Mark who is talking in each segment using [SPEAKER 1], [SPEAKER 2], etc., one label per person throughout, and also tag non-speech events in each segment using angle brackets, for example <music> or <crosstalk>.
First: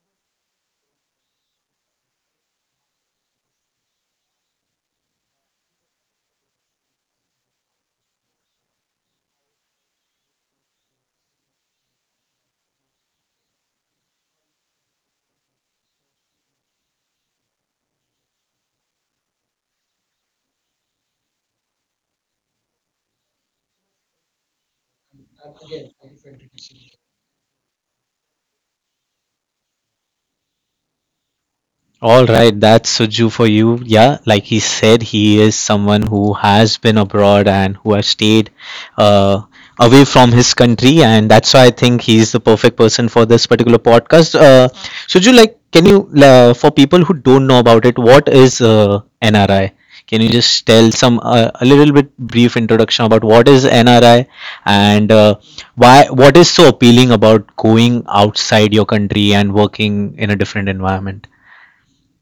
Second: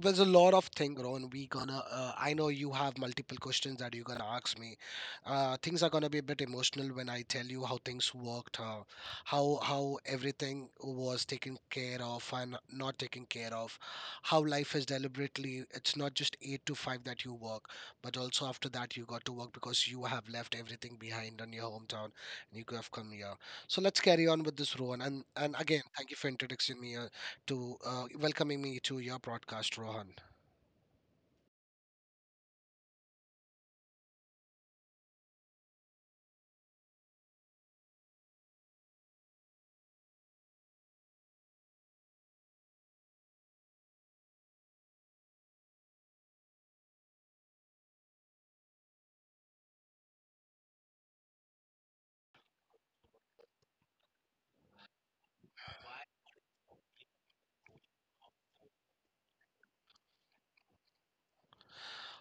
[SPEAKER 1] there's a lot of thing, Ron. We gonna. I know you have multiple questions that you're gonna ask me. Things are gonna be a bit emotional when I tell you how things worked, how everything was taken care of and not taken care of, how life is deliberately. It's not just eight to five that you work, but also after that you got to work because you have left everything behind in your hometown and you could have come here. So let's carry on with this, Rowan. And again, thank you for introducing me. To welcoming me to your broadcast, Rohan.
[SPEAKER 2] All right, that's Suju for you. Yeah, like he said, he is someone who has been abroad and who has stayed uh, away from his country, and that's why I think he's the perfect person for this particular podcast. Suju, like, can you, for people who don't know about it, what is NRI? Can you just tell some a little bit brief introduction about what is NRI and why what is so appealing about going outside your country and working in a different environment?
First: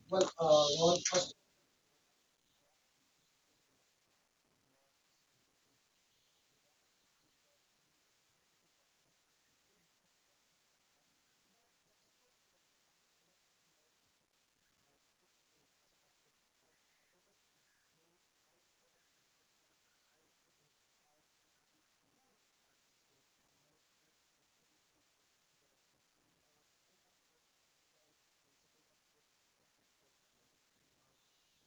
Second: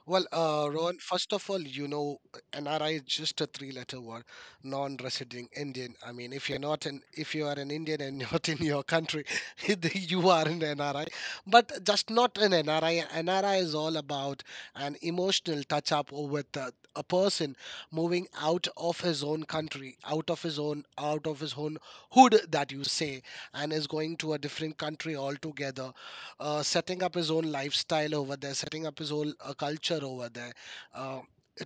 [SPEAKER 1] Well, Rohan, first of all, NRI is just a three-letter word, non-resident Indian. I mean, if you are an Indian and <laughs> not in your country, <laughs> you are an NRI. But just not an NRI. NRI is all about an emotional touch-up with a person moving out of his own country, out of his own hood that you say, and is going to a different country altogether, setting up his own lifestyle over there, setting up his own culture over there. Uh,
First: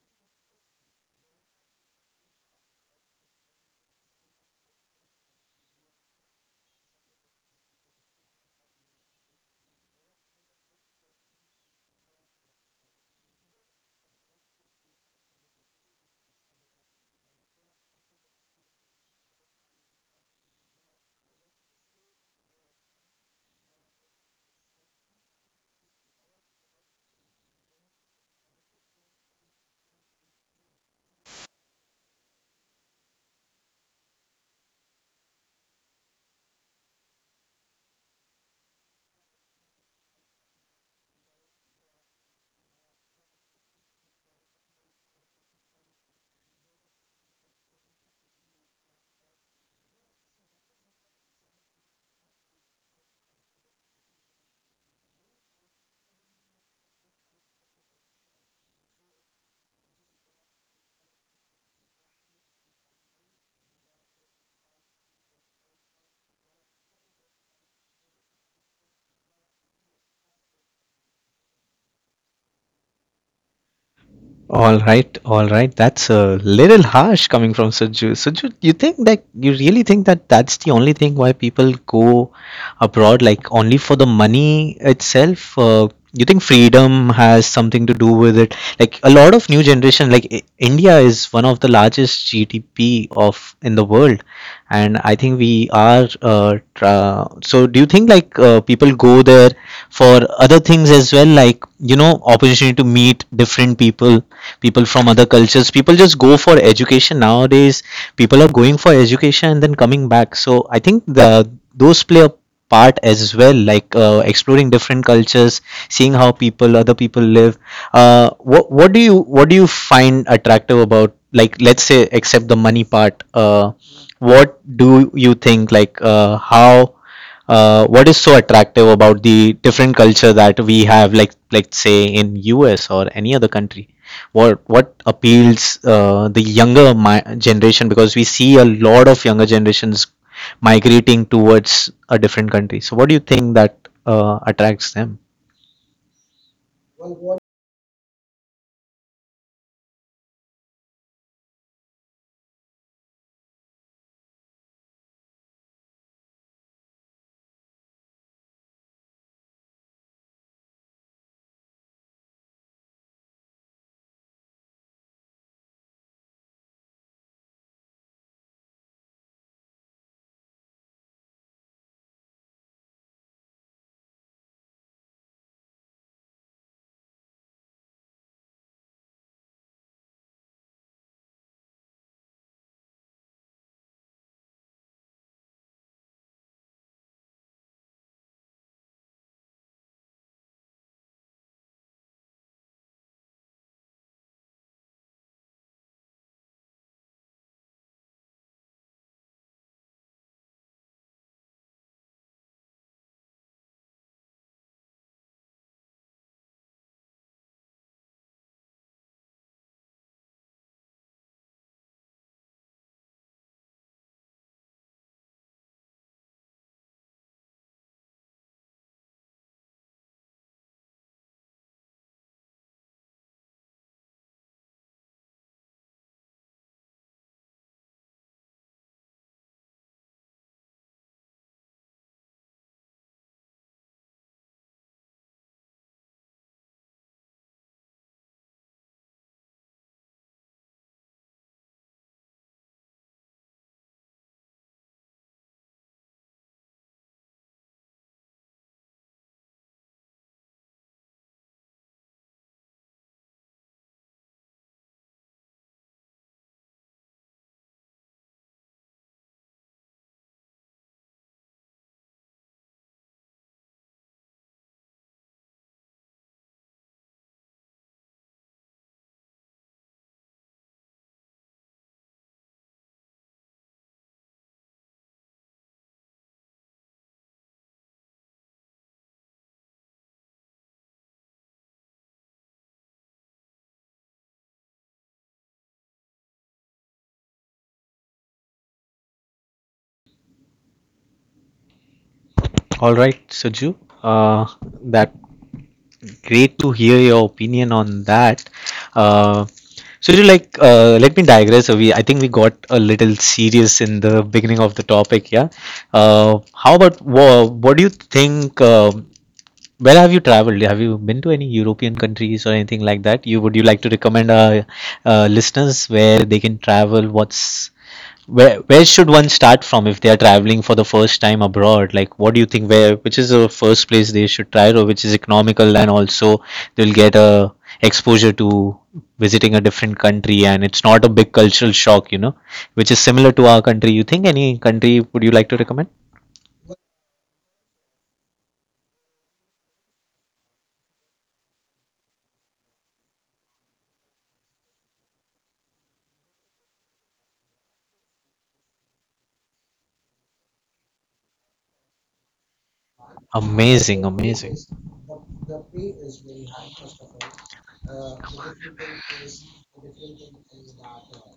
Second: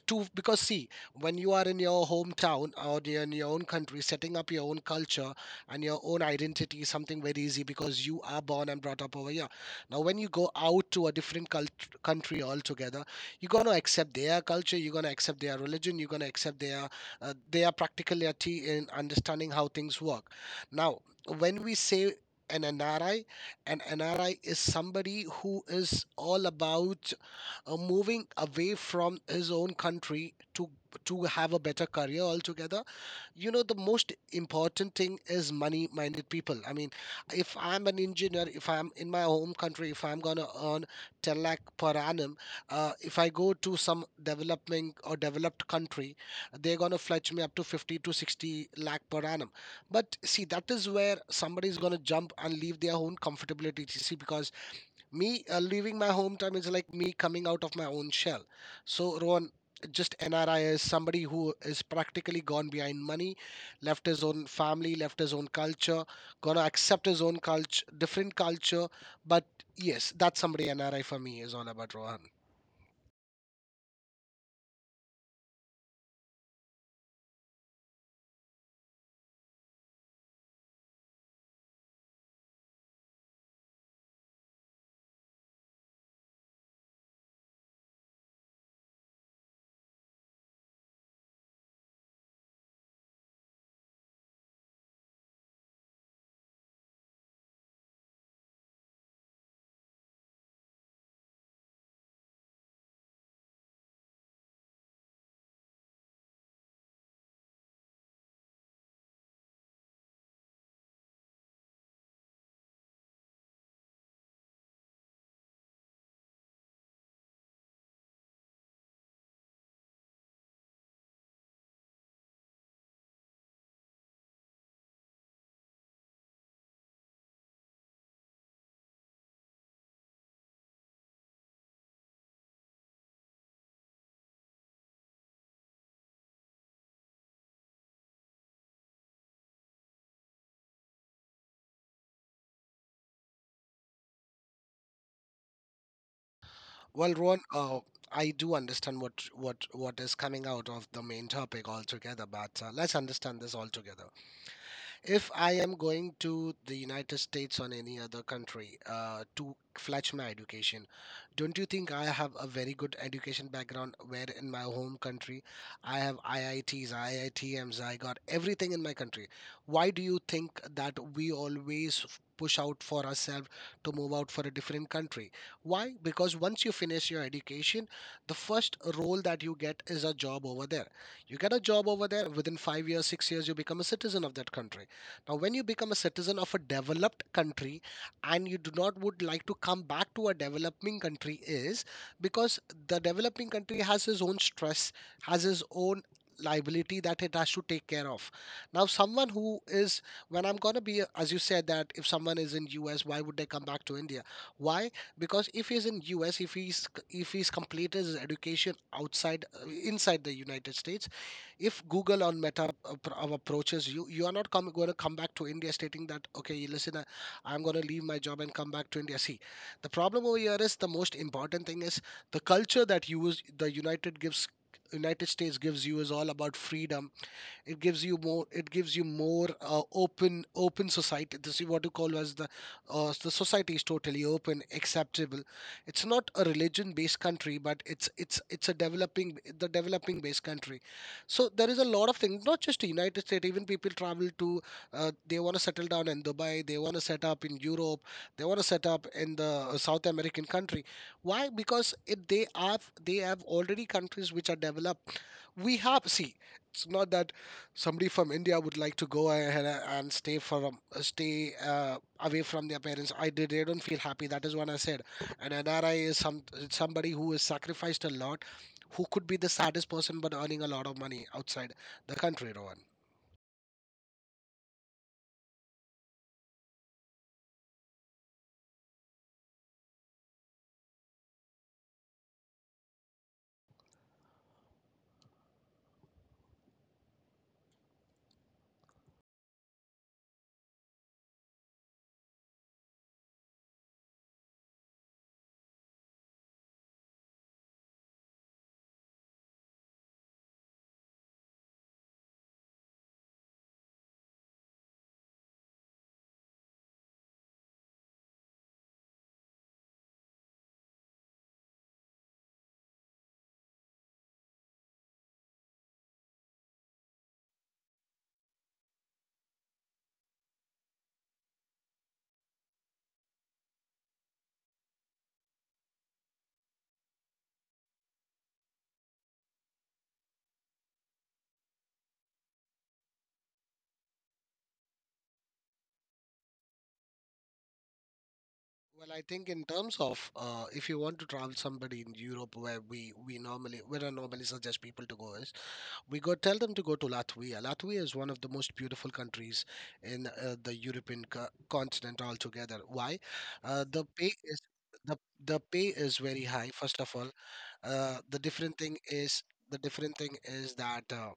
[SPEAKER 1] to Because see, when you are in your hometown or you're in your own country, setting up your own culture and your own identity is something very easy because you are born and brought up over here. Now when you go out to a different country altogether, you're going to accept their culture, you're going to accept their religion, you're going to accept their their practicality in understanding how things work. Now, when we say an nri an NRI is somebody who is all about moving away from his own country to have a better career altogether. The most important thing is money minded people. I mean, if I'm an engineer, if I'm in my home country, if I'm going to earn 10 lakh per annum. If I go to some developing or developed country, they're going to fetch me up to 50 to 60 lakh per annum. But see, that is where somebody is going to jump and leave their own comfortability. See, because me leaving my hometown is like me coming out of my own shell. So, Rohan, just NRI is somebody who is practically gone behind money, left his own family, left his own culture, gonna accept his own culture, different culture. But yes, that's somebody, NRI for me is all about, Rohan.
[SPEAKER 2] All right, all right. That's a little harsh coming from Suju. Suju, you think that you really think that that's the only thing why people go abroad, like only for the money itself? You think freedom has something to do with it? Like a lot of new generation, like I India is one of the largest GDP of in the world, and I think we are so do you think like people go there for other things as well, like, you know, opportunity to meet different people, people from other cultures, people just go for education nowadays, people are going for education and then coming back. So I think the those play a part as well, like exploring different cultures, seeing how people other people live. What what do you find attractive about, like, let's say except the money part, what do you think, like, how what is so attractive about the different culture that we have, like say in US or any other country? What appeals the younger generation, because we see a lot of younger generations migrating towards a different country? So what do you think that attracts them?
[SPEAKER 1] Well, Rohan, I do understand what is coming out of the main topic altogether, but let's understand this altogether. If I am going to the United States or any other country to fetch my education, don't you think I have a very good education background? Where in my home country, I have IITs, IITMs, IIT Ms, I got everything in my country. Why do you think that we always push out for ourselves to move out for a different country? Why? Because once you finish your education, the first role that you get is a job over there. You get a job over there, within 5 years, 6 years, you become a citizen of that country. Now, when you become a citizen of a developed country and you do not would like to come back to a developing country, is because the developing country has his own stress, has his own liability that it has to take care of. Now, someone who is, when I'm gonna be, as you said, that if someone is in US, why would they come back to India? Why? Because if he's in US, if he's completed his education outside, inside the United States, if Google or Meta approaches you, you are not going to come back to India stating that, okay, listen, I'm going to leave my job and come back to India. See, the problem over here is, the most important thing is the culture that the United States gives you is all about freedom. It gives you more, open society. This is what you call as the society is totally open, acceptable. It's not a religion based country, but it's a developing based country. So there is a lot of things, not just the United States. Even people travel to, they want to settle down in Dubai, they want to set up in Europe, they want to set up in the South American country. Why? Because if they have already countries which are developed. We have, see, it's not that somebody from India would like to go ahead and stay from stay away from their parents. I did They don't feel happy. That is what I said. An nri is somebody who has sacrificed a lot, who could be the saddest person but earning a lot of money outside the country, Rohan.
[SPEAKER 2] All right, Suju, uh, that great to hear your opinion on that. Uh, so, you like, let me digress. I think we got a little serious in the beginning of the topic. Yeah. How about what do you think? Where have you traveled? Have you been to any European countries or anything like that? You Would you like to recommend our listeners where they can travel? What's where should one start from if they are traveling for the first time abroad? Like, what do you think? Where, which is the first place they should try, or which is economical and also they'll get a exposure to visiting a different country and it's not a big cultural shock, you know, which is similar to our country? You think any country would you like to recommend?
[SPEAKER 1] Well, I think in terms of, if you want to travel somebody in Europe, where we normally where I normally suggest people to go is, we go tell them to go to Latvia. Latvia is one of the most beautiful countries in the European continent altogether. Why? The
[SPEAKER 2] Amazing,
[SPEAKER 1] pay
[SPEAKER 2] amazing.
[SPEAKER 1] is, the
[SPEAKER 2] The
[SPEAKER 1] very high. First of all, the different thing is, that.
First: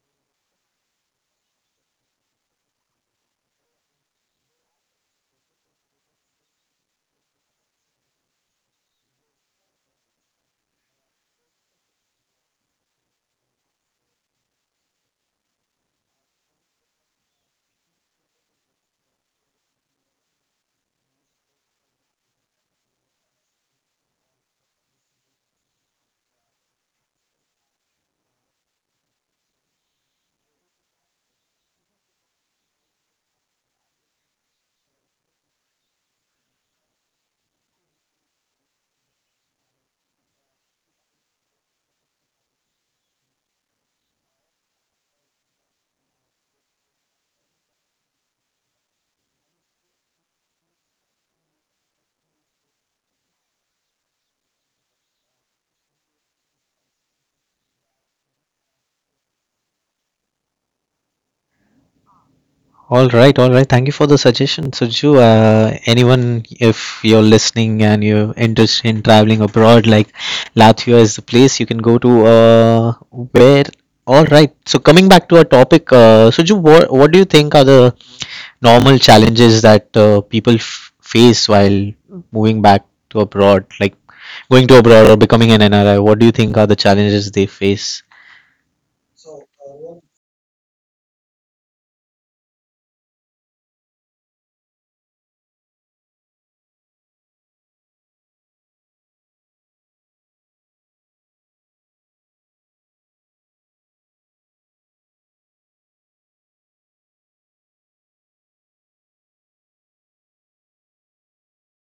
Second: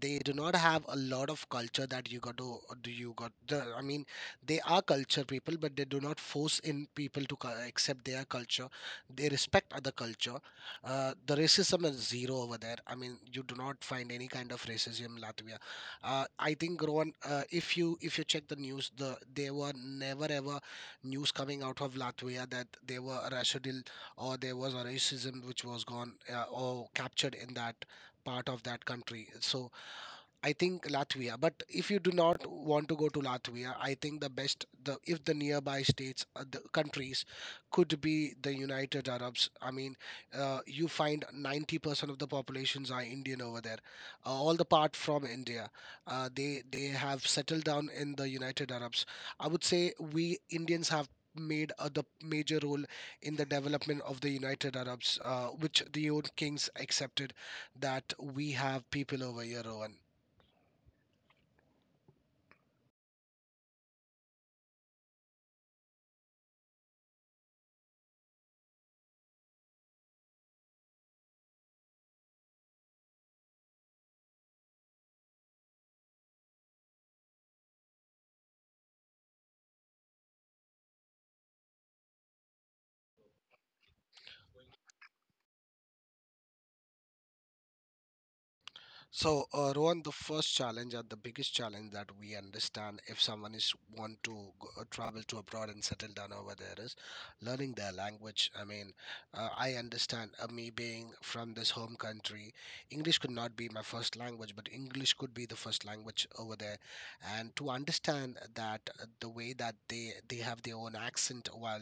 [SPEAKER 1] They do not have a lot of culture that you got to do, you got the, I mean, they are culture people but they do not force in people to accept their culture. They respect other culture. The racism is zero over there. I mean, you do not find any kind of racism in Latvia. I think, Rowan, if you check the news, there were never ever news coming out of Latvia that there were a racial or there was a racism which was gone or captured in that part of that country. So I think Latvia. But if you do not want to go to Latvia, I think the best, the if the nearby states, the countries, could be the United Arabs. I mean, you find 90% of the populations are Indian over there, all the part from India. They have settled down in the United Arabs. I would say we Indians have made the major role in the development of the United Arabs, which the old kings accepted that we have people over here, Rowan.
[SPEAKER 2] All right, all right. Thank you for the suggestion, Suju. Anyone, if you're listening and you're interested in traveling abroad, like, Latvia is the place you can go to. Where? All right. So coming back to our topic, Suju, what do you think are the normal challenges that people face while moving back to abroad, like going to abroad or becoming an NRI? What do you think are the challenges they face?
[SPEAKER 1] So, Rohan, the first challenge or the biggest challenge that we understand, if someone is want to go, travel to abroad and settle down over there, is learning their language. I mean, I understand, me being from this home country, English could not be my first language, but English could be the first language over there. And to understand that, the way that they have their own accent while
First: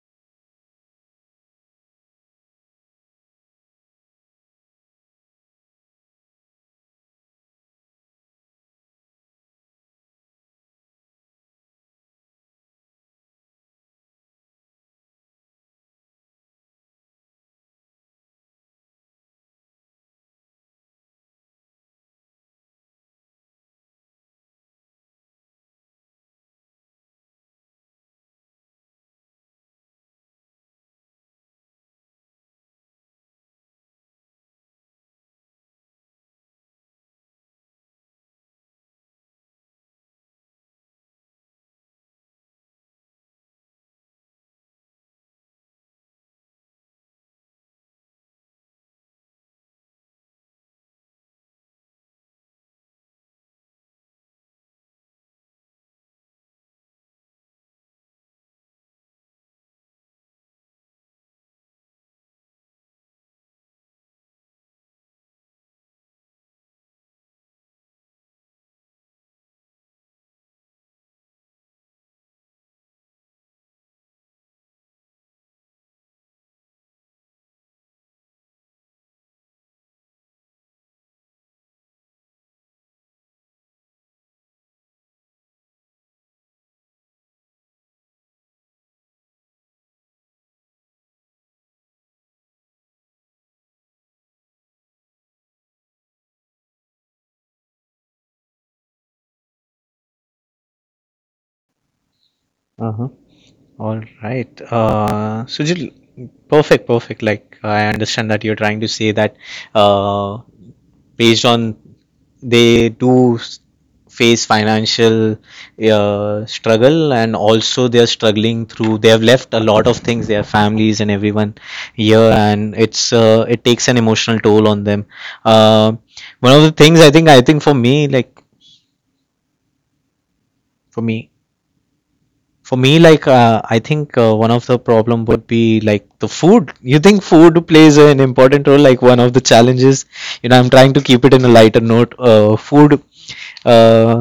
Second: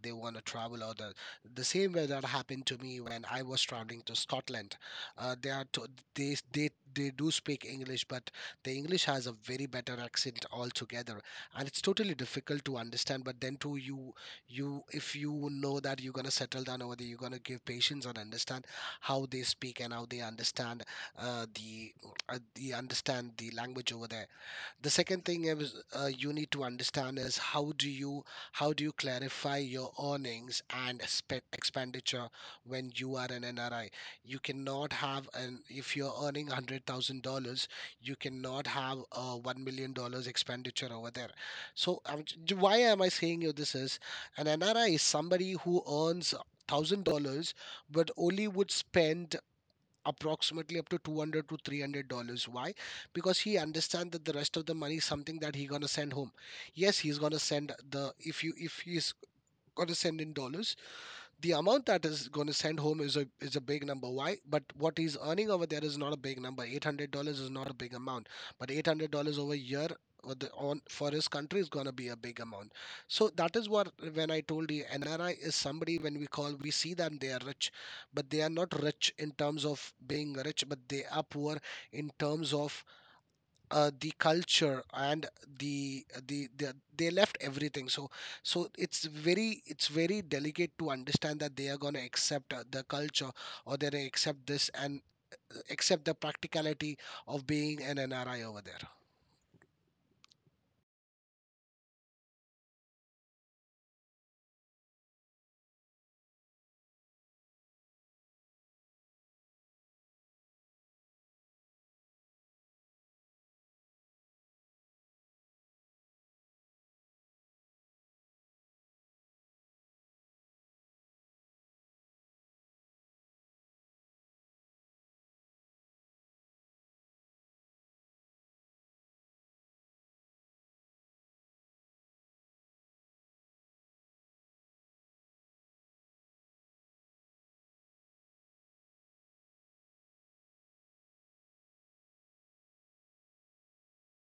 [SPEAKER 1] they want to travel, or the same way that happened to me when I was traveling to Scotland, uh, they are to, they do speak English, but the English has a very better accent altogether, and it's totally difficult to understand. But then too, you, if you know that you're gonna settle down over there, you're gonna give patience and understand how they speak and how they understand, uh, the the understand the language over there. The second thing is, you need to understand is, how do you clarify your earnings and expenditure. When you are an nri, you cannot have an if you're earning $100,000, you cannot have a $1 million dollars expenditure over there. So why am I saying you this is, an nri is somebody who earns $1,000, but only would spend approximately up to 200 to $300. Why? Because he understands that the rest of the money is something that he's gonna send home. Yes, he's gonna send the if you if he's gonna send in dollars, the amount that is going to send home is a big number. Why? But what he's earning over there is not a big number. $800 is not a big amount, but $800 over a year or on for his country is going to be a big amount. So that is what when I told you NRI is somebody, when we call we see them they are rich, but they are not rich in terms of being rich, but they are poor in terms of the culture and the they left everything. So it's very delicate to understand that they are going to accept the culture or they're going to accept this and accept the practicality of being an nri over there.
[SPEAKER 2] All right. Sujil, perfect, perfect. Like, I understand that you're trying to say that uh, based on they do s- face financial struggle, and also they're struggling through, they have left a lot of things, their families and everyone here, and it's it takes an emotional toll on them. uh, One of the things, I think for me for me like I think one of the problem would be like the food. You think food plays an important role, like one of the challenges, you know? I'm trying to keep it in a lighter note. Food, uh,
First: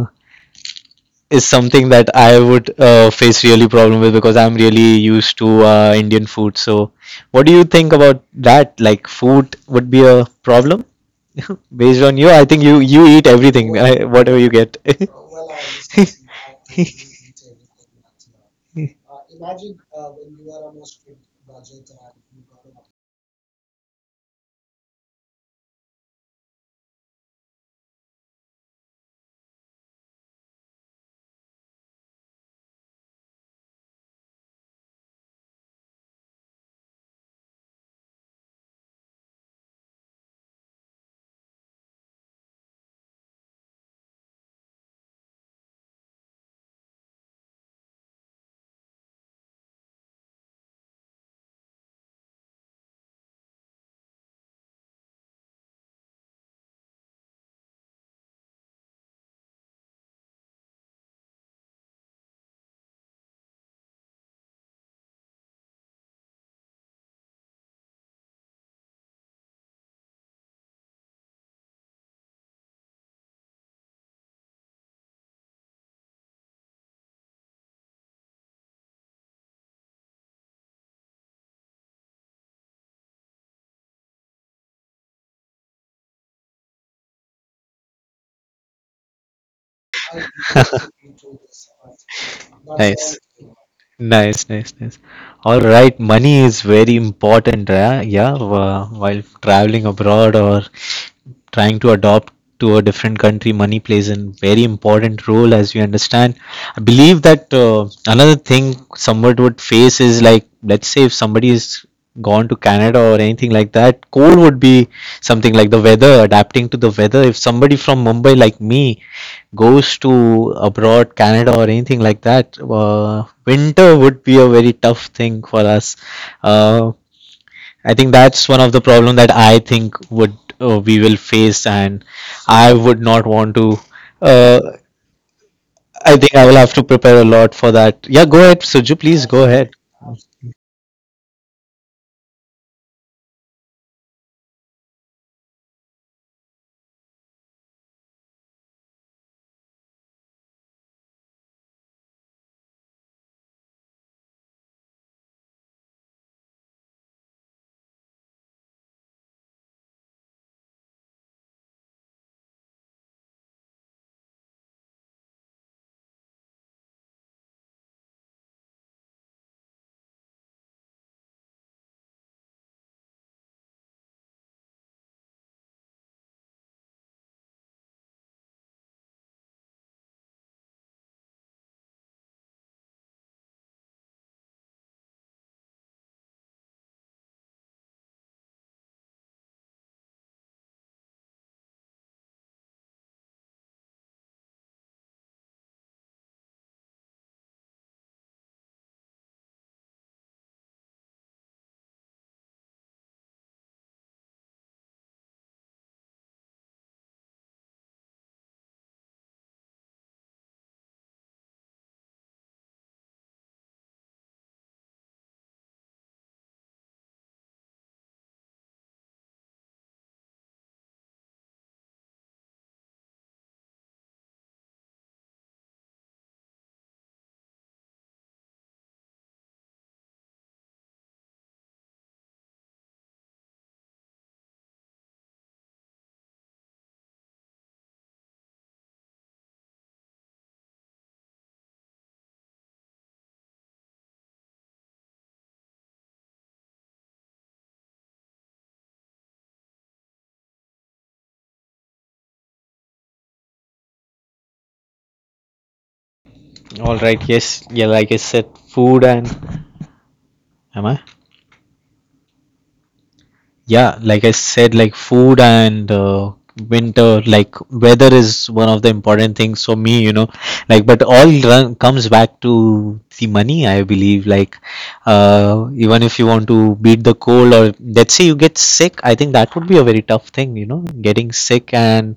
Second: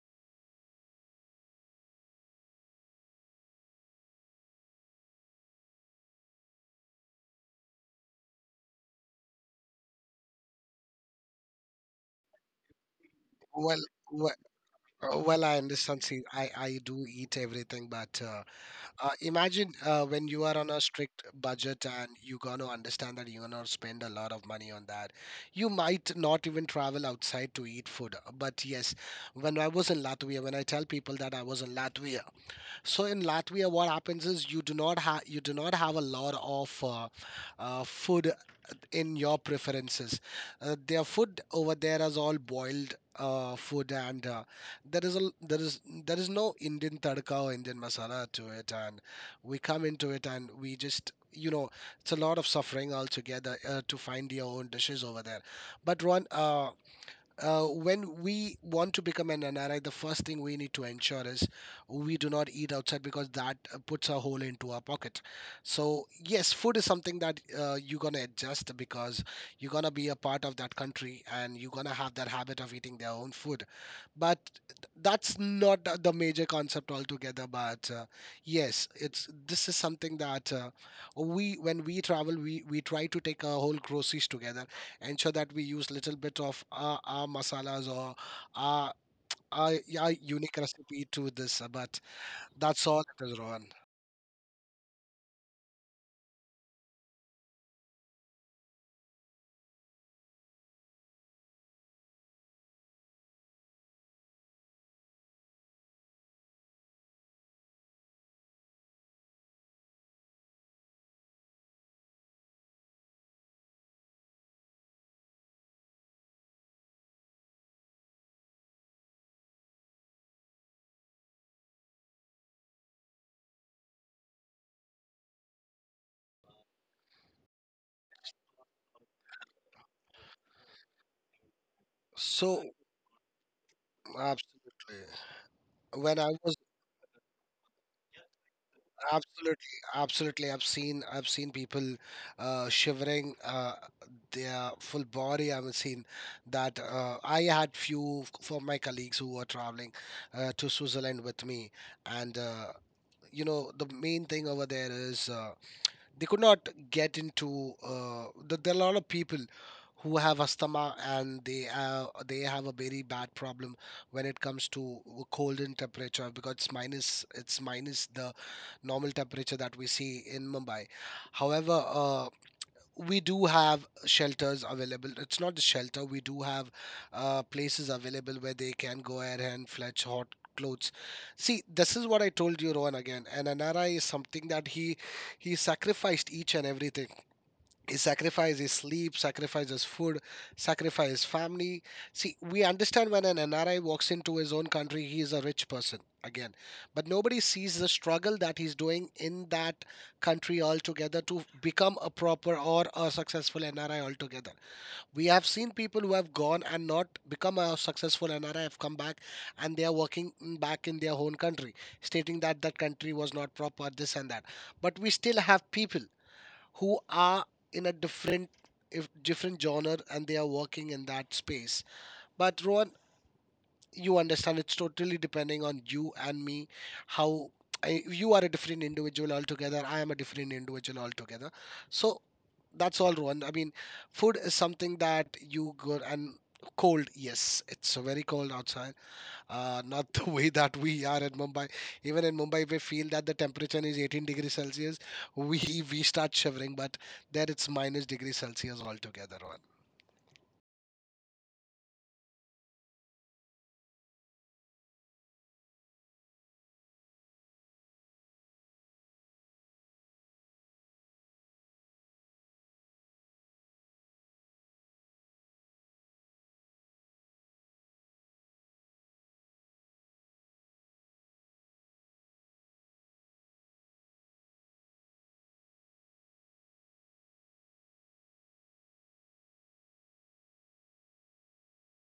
[SPEAKER 2] is something that I would face really problem with, because I'm really used to Indian food. So what do you think about that? Like, food would be a problem. <laughs> Based on you, I think you eat everything,
[SPEAKER 1] well,
[SPEAKER 2] <laughs> I,
[SPEAKER 1] well
[SPEAKER 2] whatever you get.
[SPEAKER 1] Uh, Well, I understand. See, I do eat everything, but uh,
[SPEAKER 2] <laughs> <laughs>
[SPEAKER 1] uh, imagine when you are on a strict budget, and you're going to understand that you're going to spend a lot of money on that. You might not even travel outside to eat food. But yes, when I was in Latvia, when I tell people that I was in Latvia, so in Latvia, what happens is you do not have a lot of food it in your preferences. Their food over there is all boiled food, and there is a there is no Indian tadka or Indian masala to it. And we come into it, and we just, you know, it's a lot of suffering altogether to find your own dishes over there. But one. When we want to become an NRI, the first thing we need to ensure is we do not eat outside because that puts a hole into our pocket. So yes, food is something that you're gonna adjust, because you're gonna be a part of that country and you're gonna have that habit of eating their own food. But that's not the major concept altogether. But yes, it's this is something that we, when we travel, we try to take our whole groceries together, ensure that we use little bit of our masalas, or our, our, our unique recipe to
[SPEAKER 2] <laughs>
[SPEAKER 1] this, but that's all
[SPEAKER 2] Nice.
[SPEAKER 1] it is, Rohan.
[SPEAKER 2] Nice, nice, nice. All right, money is very important, yeah, yeah, while traveling abroad or trying to adopt to a different country, money plays a very important role, as we understand. I believe that another thing someone would face is, like, let's say if somebody is gone to Canada or anything like that, cold would be something, like the weather, adapting to the weather. If somebody from Mumbai like me goes to abroad, Canada or anything like that, winter would be a very tough thing for us. Uh, I think that's one of the problem that I think would we will face, and
[SPEAKER 1] So
[SPEAKER 2] I would not want to. Uh,
[SPEAKER 1] absolutely,
[SPEAKER 2] I
[SPEAKER 1] when I
[SPEAKER 2] think I will
[SPEAKER 1] was,
[SPEAKER 2] have to prepare a lot for that. Yeah, go ahead, Suju. Please go
[SPEAKER 1] absolutely,
[SPEAKER 2] ahead.
[SPEAKER 1] absolutely, I've seen, I've seen people shivering, their full body, I've seen that. I had few for my colleagues who were traveling to Switzerland with me, and you know the main thing over there is, they could not get into there are a lot of people who have asthma, and they have a very bad problem when it comes to cold and temperature because it's minus, it's minus the normal temperature that we see in Mumbai. However, we do have shelters available. It's not the shelter. We do have places available where they can go ahead and fetch hot clothes. See, this is what I told you, Rohan, again. And Anara is something that he sacrificed each and everything. He sacrificed his sleep, sacrificed his food, sacrificed his family. See, we understand when an NRI walks into his own country, he is a rich person again. But nobody sees the struggle that he's doing in that country altogether to become a proper or a successful NRI altogether. We have seen people who have gone and not become a successful NRI have come back and they are working in- back in their own country, stating that that country was not proper, this and that. But we still have people who are in a different, if different genre, and they are working in that space. But Rohan, you understand it's totally depending on you and me how, I, you are a different individual altogether, I am a different individual altogether. So that's all, Rohan, I mean, food is something that you go and, cold, yes, it's very cold outside, not the <laughs> way that we are at Mumbai. Even in Mumbai, we feel that the temperature is 18 degrees Celsius. We start shivering, but there it's minus degrees Celsius altogether. On.
[SPEAKER 2] All right. Yes. Yeah. Like I said, food and am I? Yeah, like I said, like, food and winter, like weather, is one of the important things for me, you know, like, but all run, comes back to the money, I believe, like, even if you want to beat the cold, or let's say you get sick, I think that would be a very tough thing, you know, getting sick and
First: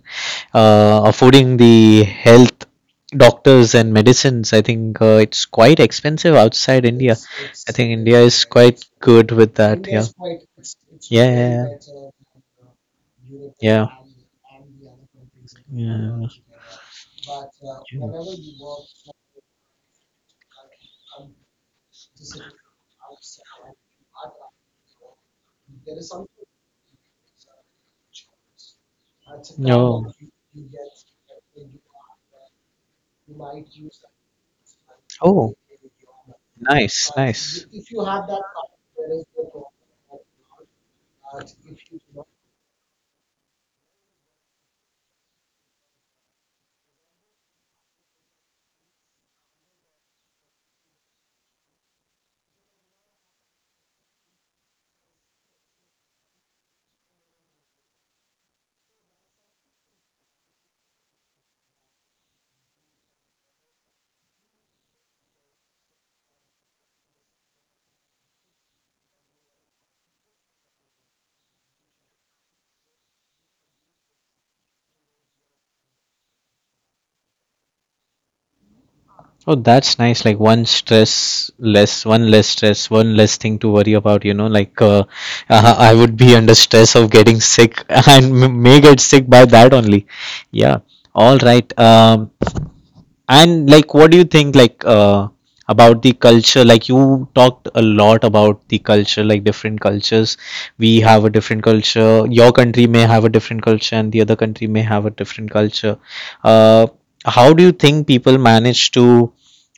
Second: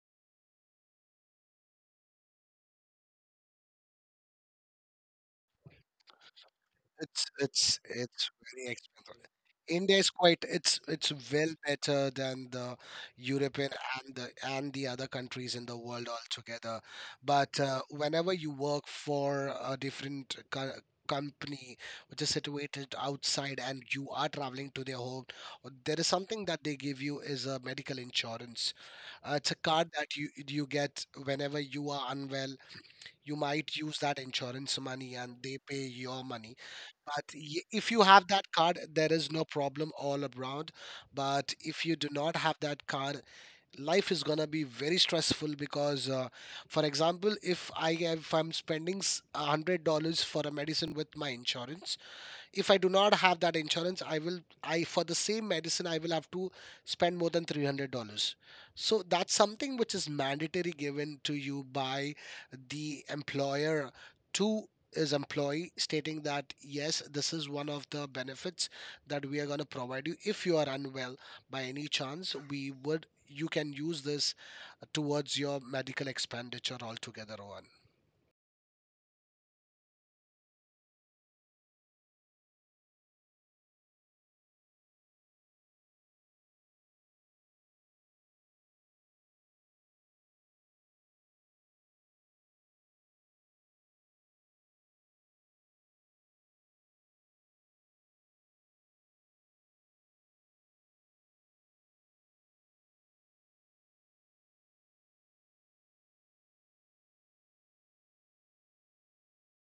[SPEAKER 2] affording the health, doctors and medicines. I think it's quite expensive outside.
[SPEAKER 1] It's it's very expensive.
[SPEAKER 2] Good with.
[SPEAKER 1] India is quite, it's well better than the European and the other countries in the world altogether. But whenever you work for a different co company which is situated outside and you are traveling to their home, there is something that they give you is a medical insurance. It's a card that you get whenever you are unwell. You might use that insurance money and
[SPEAKER 2] Oh,
[SPEAKER 1] they pay your money.
[SPEAKER 2] nice,
[SPEAKER 1] But y-
[SPEAKER 2] nice.
[SPEAKER 1] if you have that card, there is no problem all around. But if you do not have that card, life is gonna be very stressful because, for example, if I'm spending s- $100 for a medicine with my insurance, if I do not have that insurance, I will, I, for the same medicine, I will have to spend more than $300. So that's something which is mandatory given to you by the employer to his employee, stating that yes, this is one of the benefits that we are going to provide you. If you are unwell by any chance, we would, you can use this towards your medical expenditure altogether. on.
[SPEAKER 2] Oh, that's nice. Like, one stress less, one less stress, one less thing to worry about, you know. Like, I would be under stress of getting sick, <laughs> and may get sick by that only. Yeah. All right. And like, what do you think, like, about the culture? Like, you talked a lot about the culture, like different cultures. We have a different culture. Your country may have a different culture, and the other country may have a different culture. Uh, how do you think people manage to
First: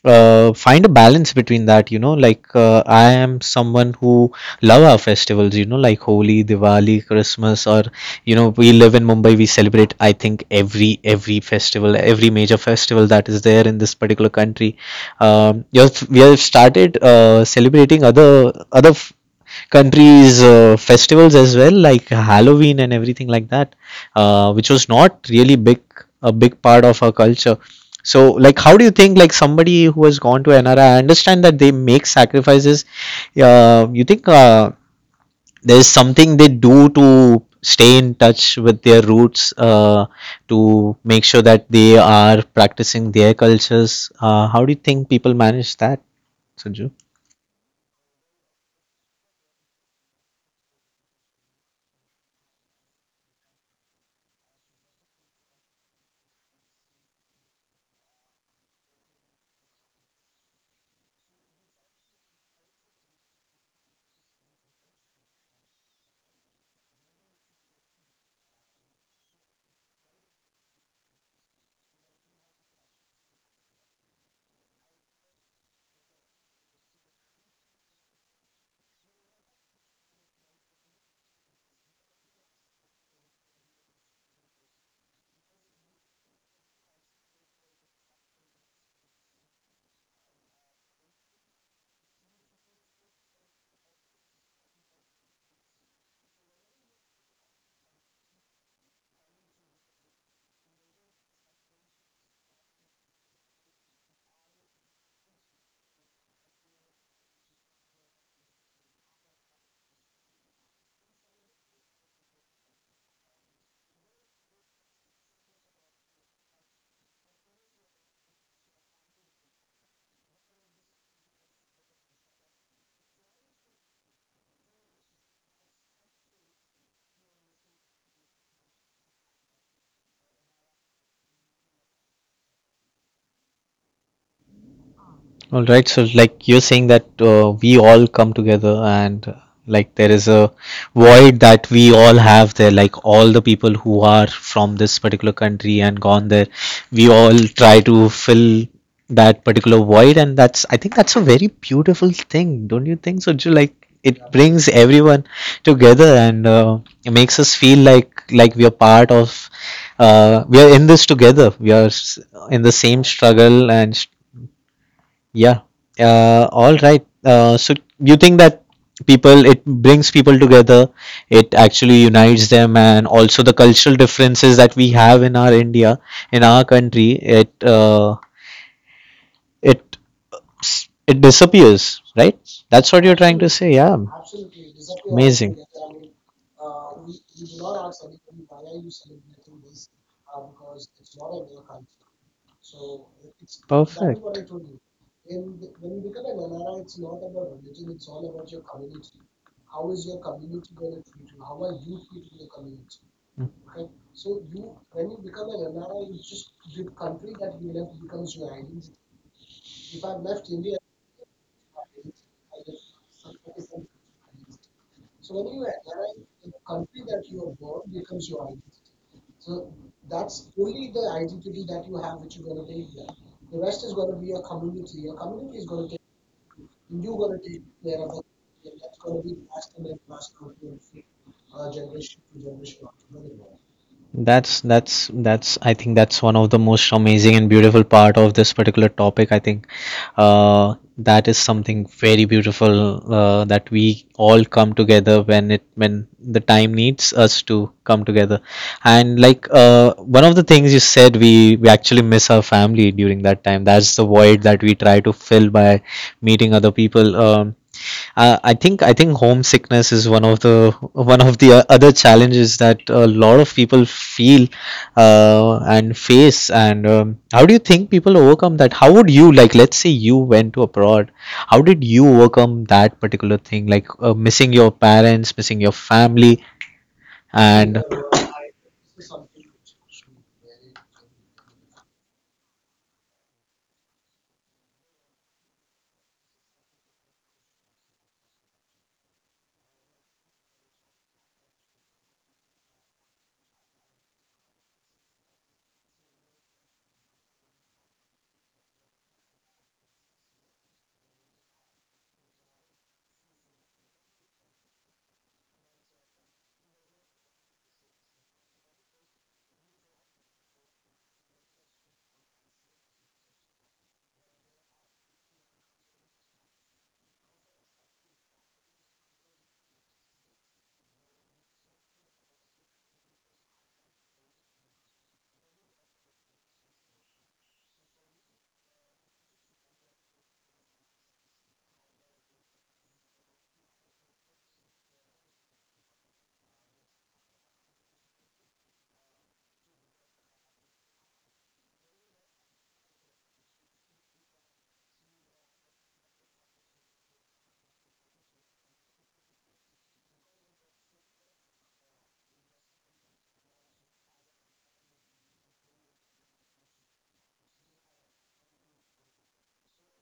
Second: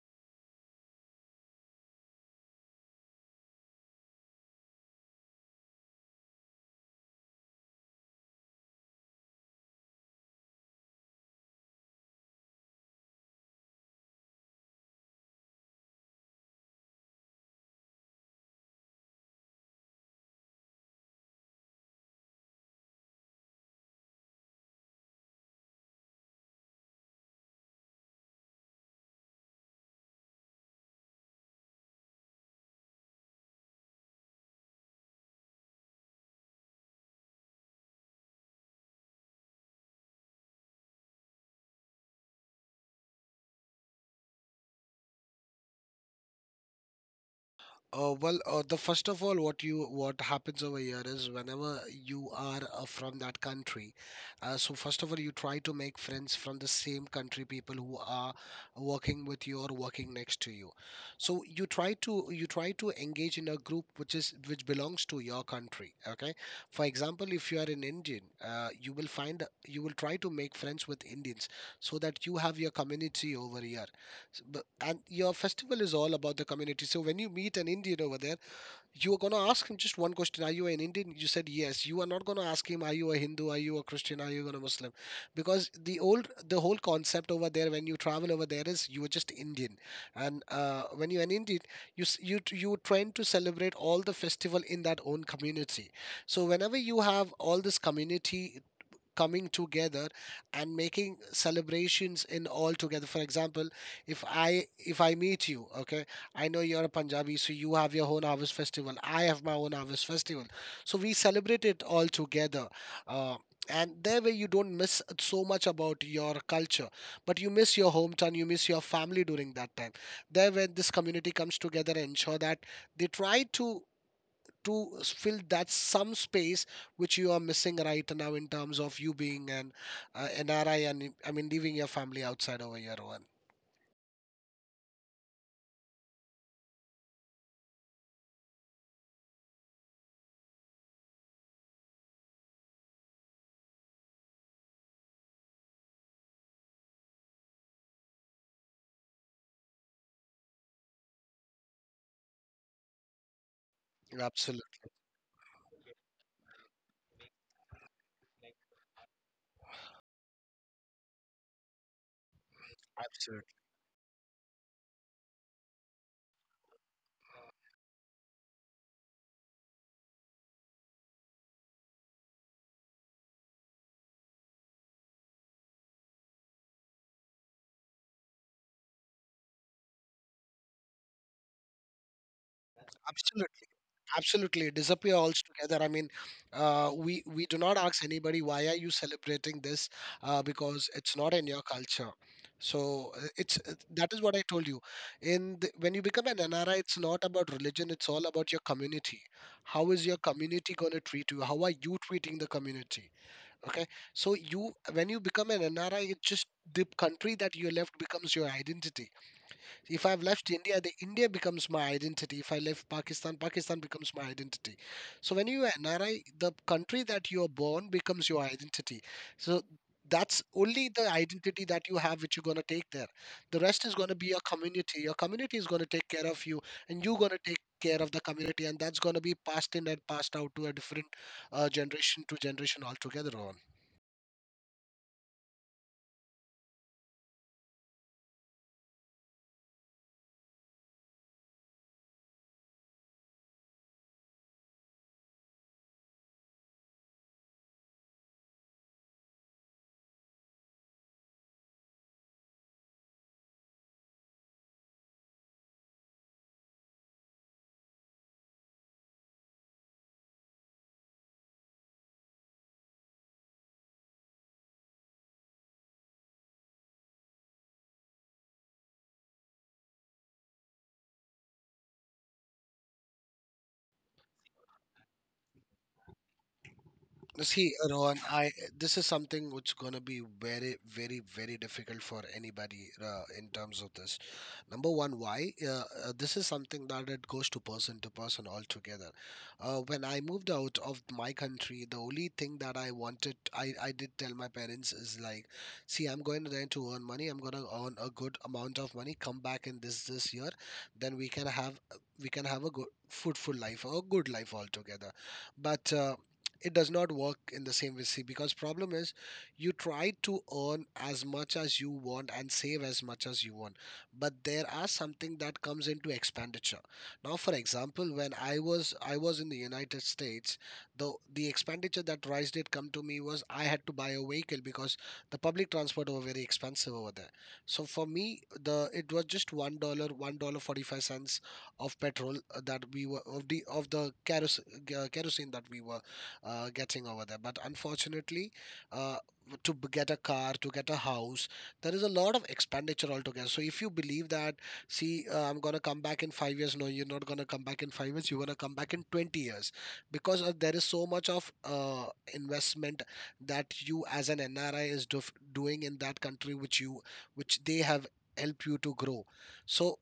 [SPEAKER 2] find a balance between that? You know, like, I am someone who love our festivals. You know, like Holi, Diwali, Christmas, or, you know, we live in Mumbai, we celebrate, I think, every festival, every major festival that is there in this particular country. Um, we have started celebrating other countries festivals as well, like Halloween and everything like that, which was not really big a big part of our culture. So, like, how do you think, like, somebody who has gone to NRA, I understand that they make sacrifices. You think there's something they do to stay in touch with their roots, to make sure that they are practicing their cultures. How do you think people manage that, Sanju?
[SPEAKER 1] Well, the first of all, what you, what happens over here is, whenever you are from that country, so first of all, you try to make friends from the same country, people who are working with you or working next to you. So you try to engage in a group which is, which belongs to your country. Okay, for example, if you are an Indian, you will find, you will try to make friends with Indians so that you have your community over here. And your festival is all about the community. So when you meet an Indian over there, you are going to ask him just one question: are you an Indian? You said yes. You are not going to ask him, are you a Hindu? Are you a Christian? Are you a Muslim? Because the old, the whole concept over there when you travel over there is, you are just Indian. And when you're an Indian, you, s- you, t- you trying to celebrate all the festival in that own community. So whenever you have all this community coming together and making celebrations in all together, for example, if I meet you, okay, I know you're a Punjabi, so you have your own harvest festival, I have my own harvest festival, so we celebrate it all together. uh, and that way you don't miss so much about your culture, but you miss your hometown, you miss your family during that time. There, when this community comes together and ensure that they try to fill that some space which you are missing right now, in terms of you being an NRI, and I mean leaving your family outside over here, Rohan.
[SPEAKER 2] All right. So, like, you're saying that we all come together, and like, there is a void that we all have there. Like, all the people who are from this particular country and gone there, we all try to fill that particular void, and that's, I think that's a very beautiful thing, don't you think? So, Ju, like, it brings
[SPEAKER 1] Absolutely,
[SPEAKER 2] everyone together, and it makes us feel like, we are part of, we are in this together. We are in the same
[SPEAKER 1] absolutely,
[SPEAKER 2] struggle, and yeah. All right. So you think that people, it brings people together, it actually unites them, and also the cultural differences that we have in our India, in our country, it it disappears, right? That's what you're trying to
[SPEAKER 1] absolutely.
[SPEAKER 2] say. Yeah.
[SPEAKER 1] Absolutely disappear
[SPEAKER 2] Amazing.
[SPEAKER 1] altogether, I mean, we do not ask anybody why are you celebrating this, because it's not in your culture, so it's that
[SPEAKER 2] Perfect.
[SPEAKER 1] is what I told you, when you become an nri, it's not about religion, it's all about your community. How is your community going to treat you? How are you treating the community? Okay, so you when you become an nri, it's just the country that you left becomes your identity. If I've left India, the India becomes my identity. If I left Pakistan, Pakistan becomes my identity. So when you are NRI, the country that you are born becomes your identity. So that's only the identity that you have, which you're going to take there. The rest is going to be your community. Your community is going to take care of you, and you're going to take care of the community, and that's going to be passed in and passed out to a different generation to generation altogether. on.
[SPEAKER 2] That's that's I think that's one of the most amazing and beautiful part of this particular topic. I think that is something very beautiful, that we all come together when it when the time needs us to come together. And like, one of the things you said, we actually miss our family during that time. That's the void that we try to fill by meeting other people. I think homesickness is one of the other challenges that a lot of people feel and face. And how do you think people overcome that? How would you like? Let's say you went to abroad. How did you overcome that particular thing? Like missing your parents, missing your family,
[SPEAKER 1] See,
[SPEAKER 2] and
[SPEAKER 1] Rohan, I, this is something which gonna be very, very, very difficult for anybody in terms of this. Number one, why? This is something that it goes to person altogether. When I moved out of my country, the only thing that I wanted, I did tell my parents is like, see, I'm going there to earn money. I'm gonna earn a good amount of money. Come back in this year, then we can have a good, fruitful life, a good life altogether. But it does not work in the same way, see, because problem is you try to earn as much as you want and save as much as you want, but there are something that comes into expenditure. Now for example, when I was in the United States, the expenditure that rise did come to me was I had to buy a vehicle because the public transport were very expensive over there. So for me, the it was just $1, $1 45 cents of petrol that we were, of the kerosene, kerosene that we were getting over there. But unfortunately, uh, get a car, to get a house, there is a lot of expenditure altogether. So if you believe that, see, I'm gonna come back in 5 years, no, you're not gonna come back in 5 years. You're gonna come back in 20 years because there is so much of investment that you as an NRI is doing in that country, which you, which they have helped you to grow. So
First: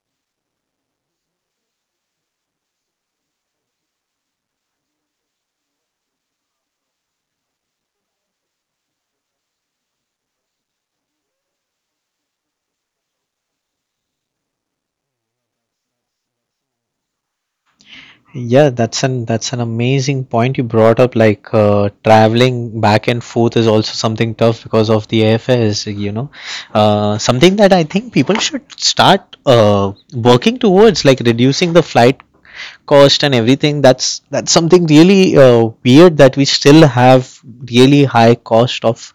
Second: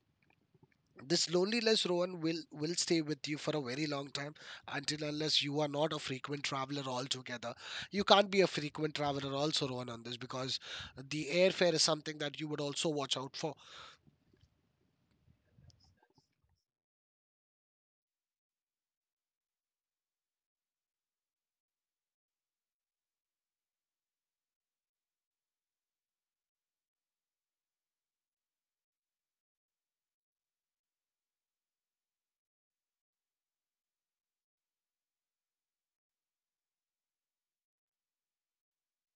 [SPEAKER 1] this loneliness, Rowan, will stay with you for a very long time, until unless you are not a frequent traveler altogether. You can't be a frequent traveler also, Rowan, on this, because the airfare is something that you would also watch out for.
[SPEAKER 2] yeah, that's an amazing point you brought up. Like traveling back and forth is also something tough because of the airfares. You know, something that I think people should start working towards, like reducing the flight cost and everything. That's something really weird that we still have really high cost of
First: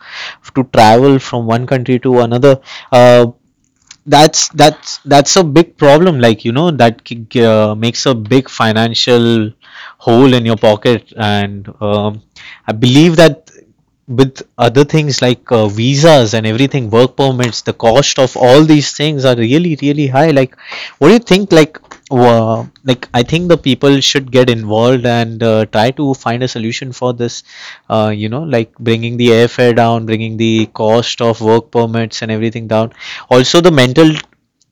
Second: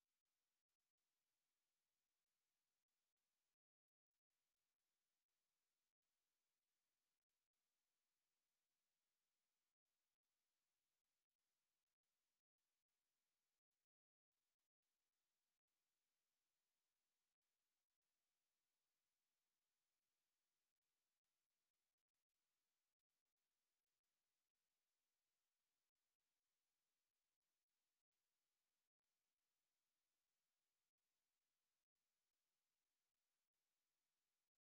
[SPEAKER 2] to travel from one country to another. Uh, that's a big problem, like, you know, that makes a big financial hole in your pocket, and I believe that with other things like visas and everything, work permits, the cost of all these things are really really high. Like, what do you think? Like, well, like I think the people should get involved and try to find a solution for this. You know, like bringing the airfare down, bringing the cost of work permits and everything down. Also, the mental,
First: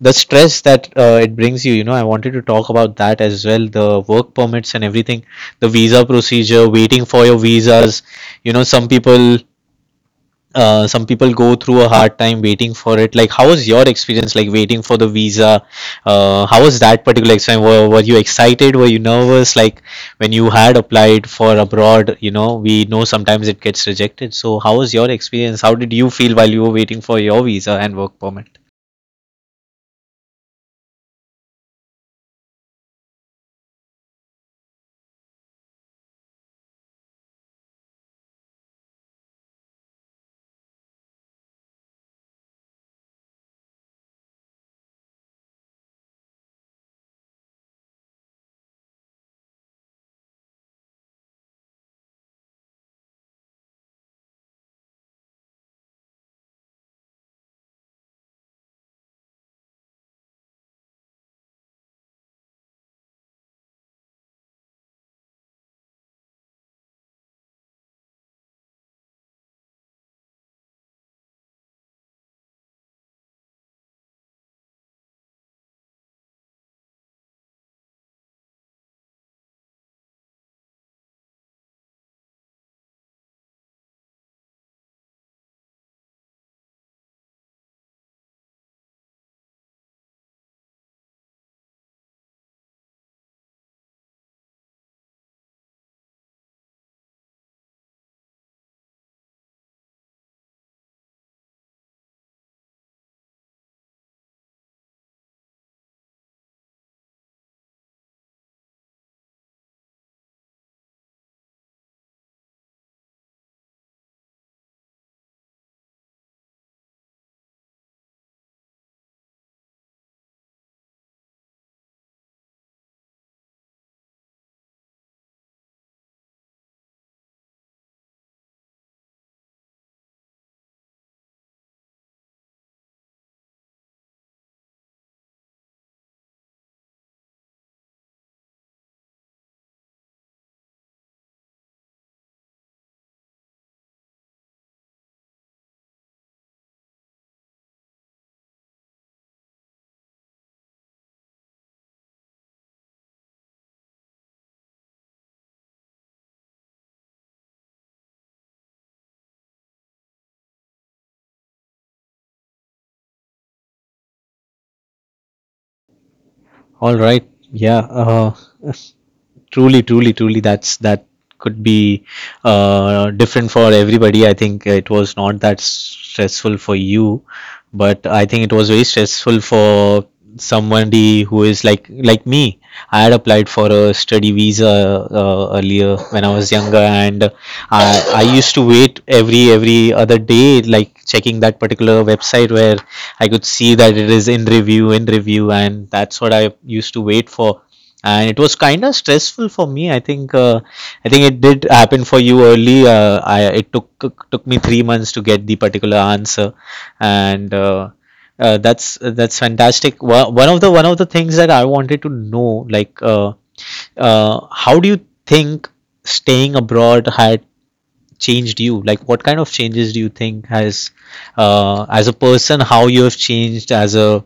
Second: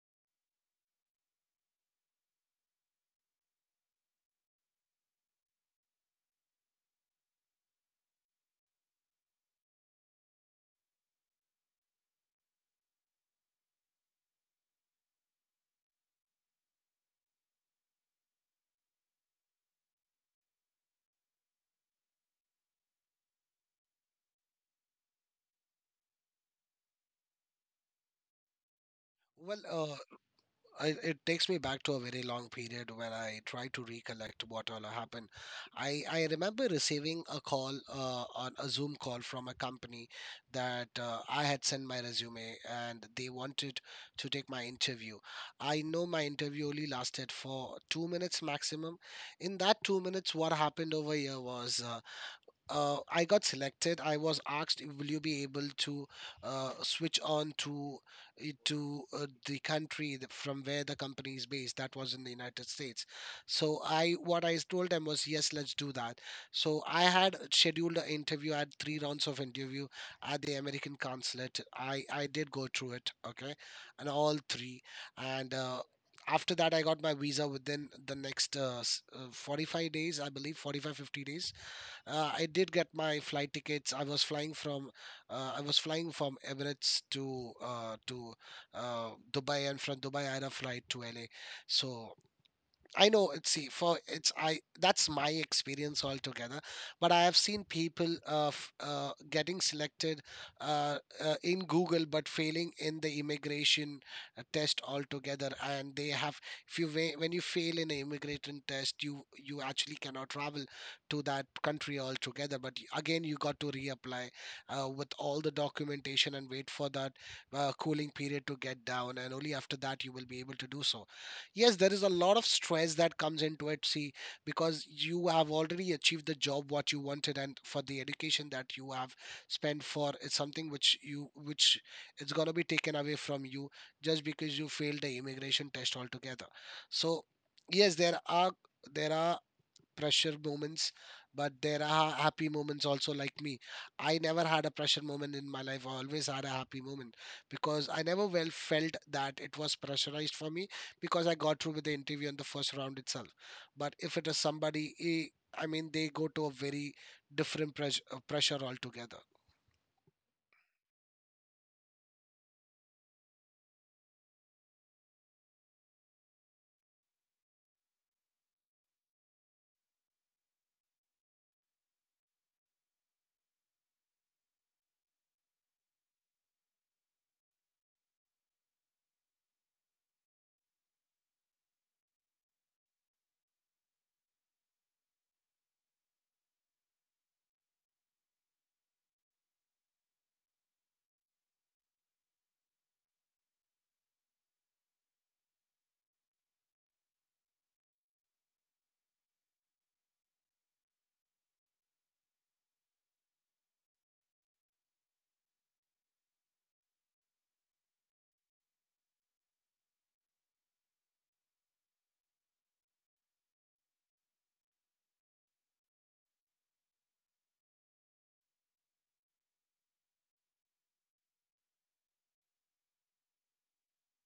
[SPEAKER 2] the stress that it brings you. You know, I wanted to talk about that as well. The work permits and everything, the visa procedure, waiting for your visas. You know, some people go through a hard time waiting for it. Like, how was your experience like waiting for the visa? How was that particular experience? Were you excited? Were you nervous? Like, when you had applied for abroad, you know, we know sometimes it gets rejected. So, how was your experience? How did you feel while you were waiting for your visa and work permit?
[SPEAKER 1] Well, it takes me back to a very long period where I try to recollect what all happened. I remember receiving a call on a Zoom call from a company that I had sent my resume, and they wanted to take my interview. I know my interview only lasted for 2 minutes maximum. In that 2 minutes, what happened over here was I got selected. I was asked, "Will you be able to switch on to the country from where the company is based?" That was in the United States. So I, what I told them was, "Yes, let's do that." So I had scheduled an interview. I had three rounds of interview at the American consulate. I did go through it, okay, and all three, and. After that, I got my visa within the next 45 days, I believe, 45, 50 days I did get my flight tickets. I was flying from Emirates to Dubai, and from Dubai I had a flight to LA. So I know. See, for it's I, that's my experience altogether. But I have seen people getting selected in Google, but failing in the immigration test altogether. And they have, if you when you fail in an immigration test, you actually cannot travel to that country altogether. But again, you got to reapply with all the documentation and wait for that cooling period to get down, and only after that you will be able to do so. Yes, there is a lot of stress that comes into it, see, because you have already achieved the job what you wanted, and for the education that you have spent for, it's something which you, which it's going to be taken away from you just because you failed the immigration test altogether. So yes, there are, there are pressure moments, but there are happy moments also, like me. I never had a pressure moment in my life. I always had a happy moment because I never, well, felt that it was pressurized for me, because I got through with the interview in the first round itself. But if it is somebody, eh, I mean, they go to a very different pressure, pressure altogether.
[SPEAKER 2] All right. Yeah. Truly, that's that could be different for everybody. I think it was not that stressful for you, but I think it was very stressful for somebody who is like me. I had applied for a study visa earlier when I was younger, and i I used to wait every other day, like checking that particular website where I could see that it is in review, and that's what I used to wait for, and it was kind of stressful for me. I think I think it did happen for you early. I it took me 3 months to get the particular answer. And that's fantastic. One of the things that I wanted to know, like uh, how do you think staying abroad had changed you? Like, what kind of changes do you think has, as a person, how you have changed as a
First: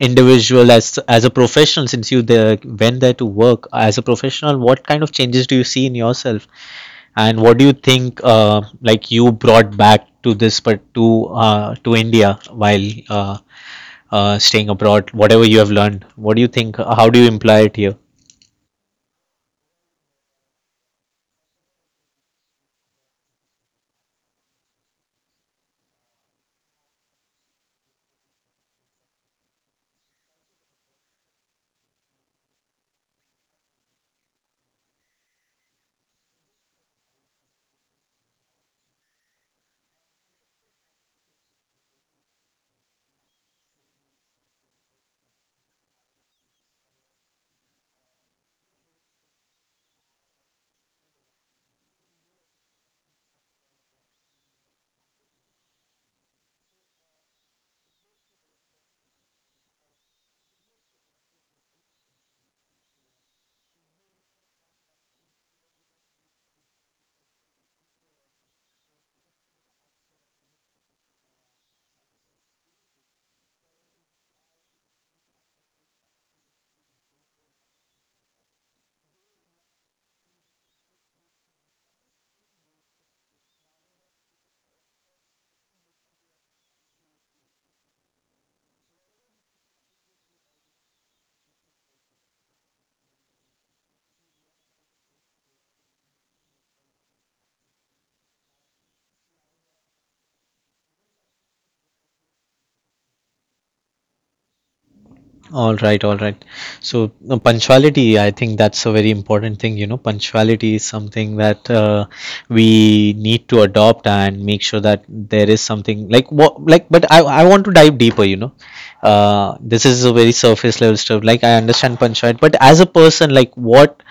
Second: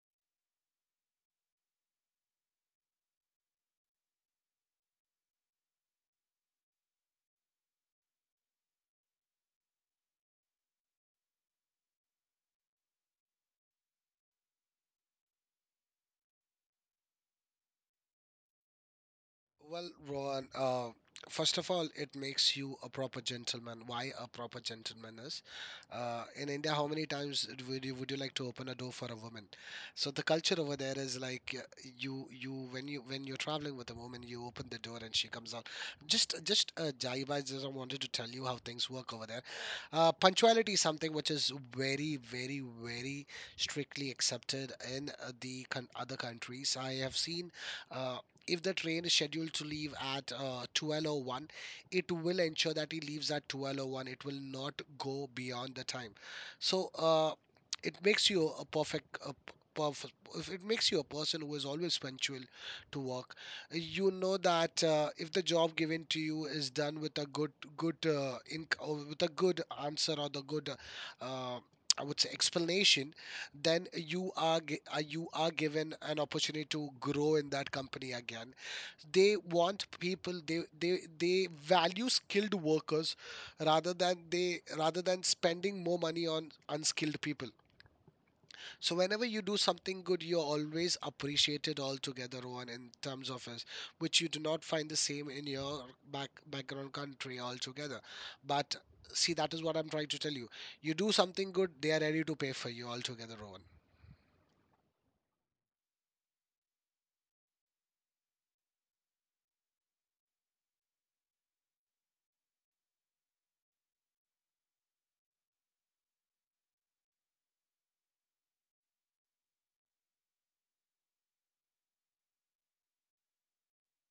[SPEAKER 2] individual, as a professional, since you there, went there to work as a professional? What kind of changes do you see in yourself, and what do you think, like you brought back to this, but to India while staying abroad? Whatever you have learned, what do you think? How do you imply it here?
[SPEAKER 1] Well, Rohan, first of all, it makes you a proper gentleman. Why a proper gentleman is, in India, how many times would you like to open a door for a woman? So the culture over there is like, you when you're traveling with a woman, you open the door and she comes out. Just Jaiba, I just wanted to tell you how things work over there. Punctuality is something which is very, very, very strictly accepted in other countries, I have seen. Uh, if the train is scheduled to leave at 12:01, it will ensure that it leaves at 12:01. It will not go beyond the time. So it makes you a perfect, if it makes you a person who is always punctual to work. You know that if the job given to you is done with a good or with a good answer or the good uh, I would say explanation, then you are you are given an opportunity to grow in that company. Again, they want people, they value skilled workers rather than spending more money on unskilled people. So whenever you do something good, you're always appreciated altogether, one in terms of us, which you do not find the same in your background country altogether. But see, that is what I'm trying to tell you. You do something good, they are ready to pay for you altogether, Rowan.
[SPEAKER 2] All right, all right. So punctuality, I think that's a very important thing. You know, punctuality is something that we need to adopt and make sure that there is something like what like. But I want to dive deeper. You know, this is a very surface level stuff. Like I understand punctuality, but as a person, like what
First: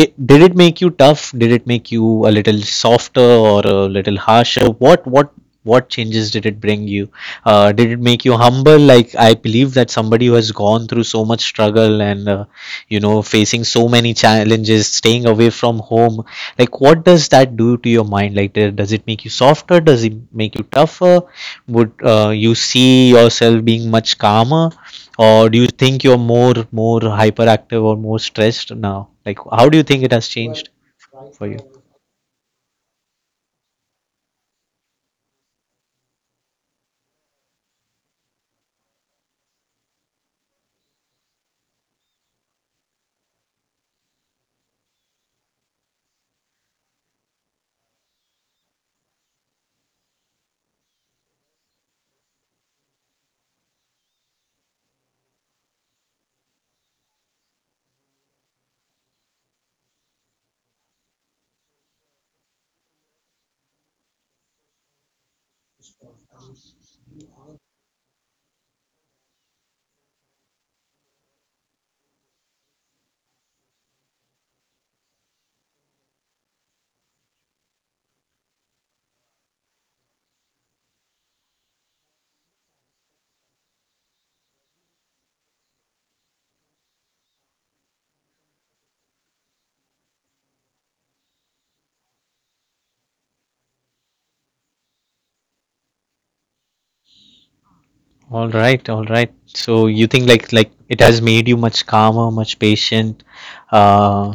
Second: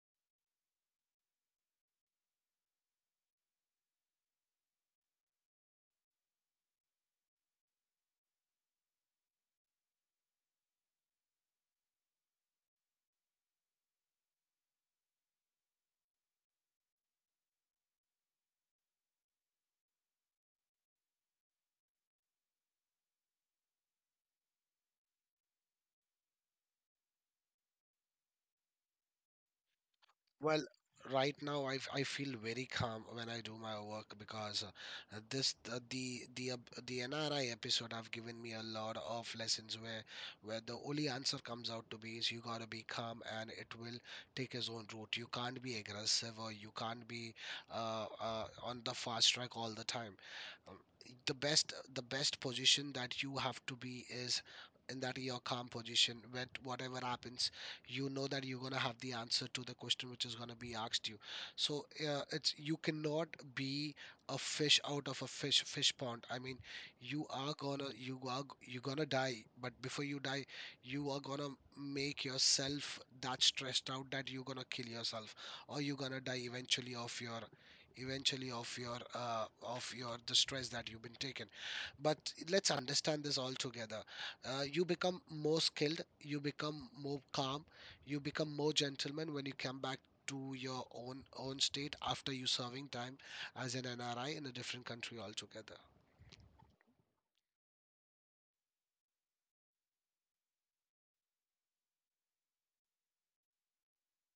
[SPEAKER 2] it did it make you tough? Did it make you a little softer or a little harsher? What changes did it bring you? Did it make you humble? Like I believe that somebody who has gone through so much struggle and you know facing so many challenges, staying away from home, like what does that do to your mind? Like does it make you softer? Does it make you tougher? Would you see yourself being much calmer? Or do you think you're more hyperactive or more stressed now? Like, how do you think it has
[SPEAKER 1] Well,
[SPEAKER 2] changed
[SPEAKER 1] right
[SPEAKER 2] for you?
[SPEAKER 1] now I, I feel very calm when I do my work, because this the NRI episode have given me a lot of lessons where the only answer comes out to be is you gotta be calm, and it will take its own route. You can't be aggressive, or you can't be on the fast track all the time. Um, the best position that you have to be is in that your calm position. When whatever happens, you know that you're going to have the answer to the question which is going to be asked you. So it's you cannot be a fish out of a fish pond. I mean, you are going to, you're going to die, but before you die, you are going to make yourself that stressed out that you're going to kill yourself, or you're going to die eventually of your, eventually of your of your, the stress that you've been taken. But let's understand this all together. You become more skilled, you become more calm, you become more gentleman when you come back to your own state after you serving time as an NRI in a different country altogether.
[SPEAKER 2] All right, all right. So you think like it has made you much calmer, much patient. Uh,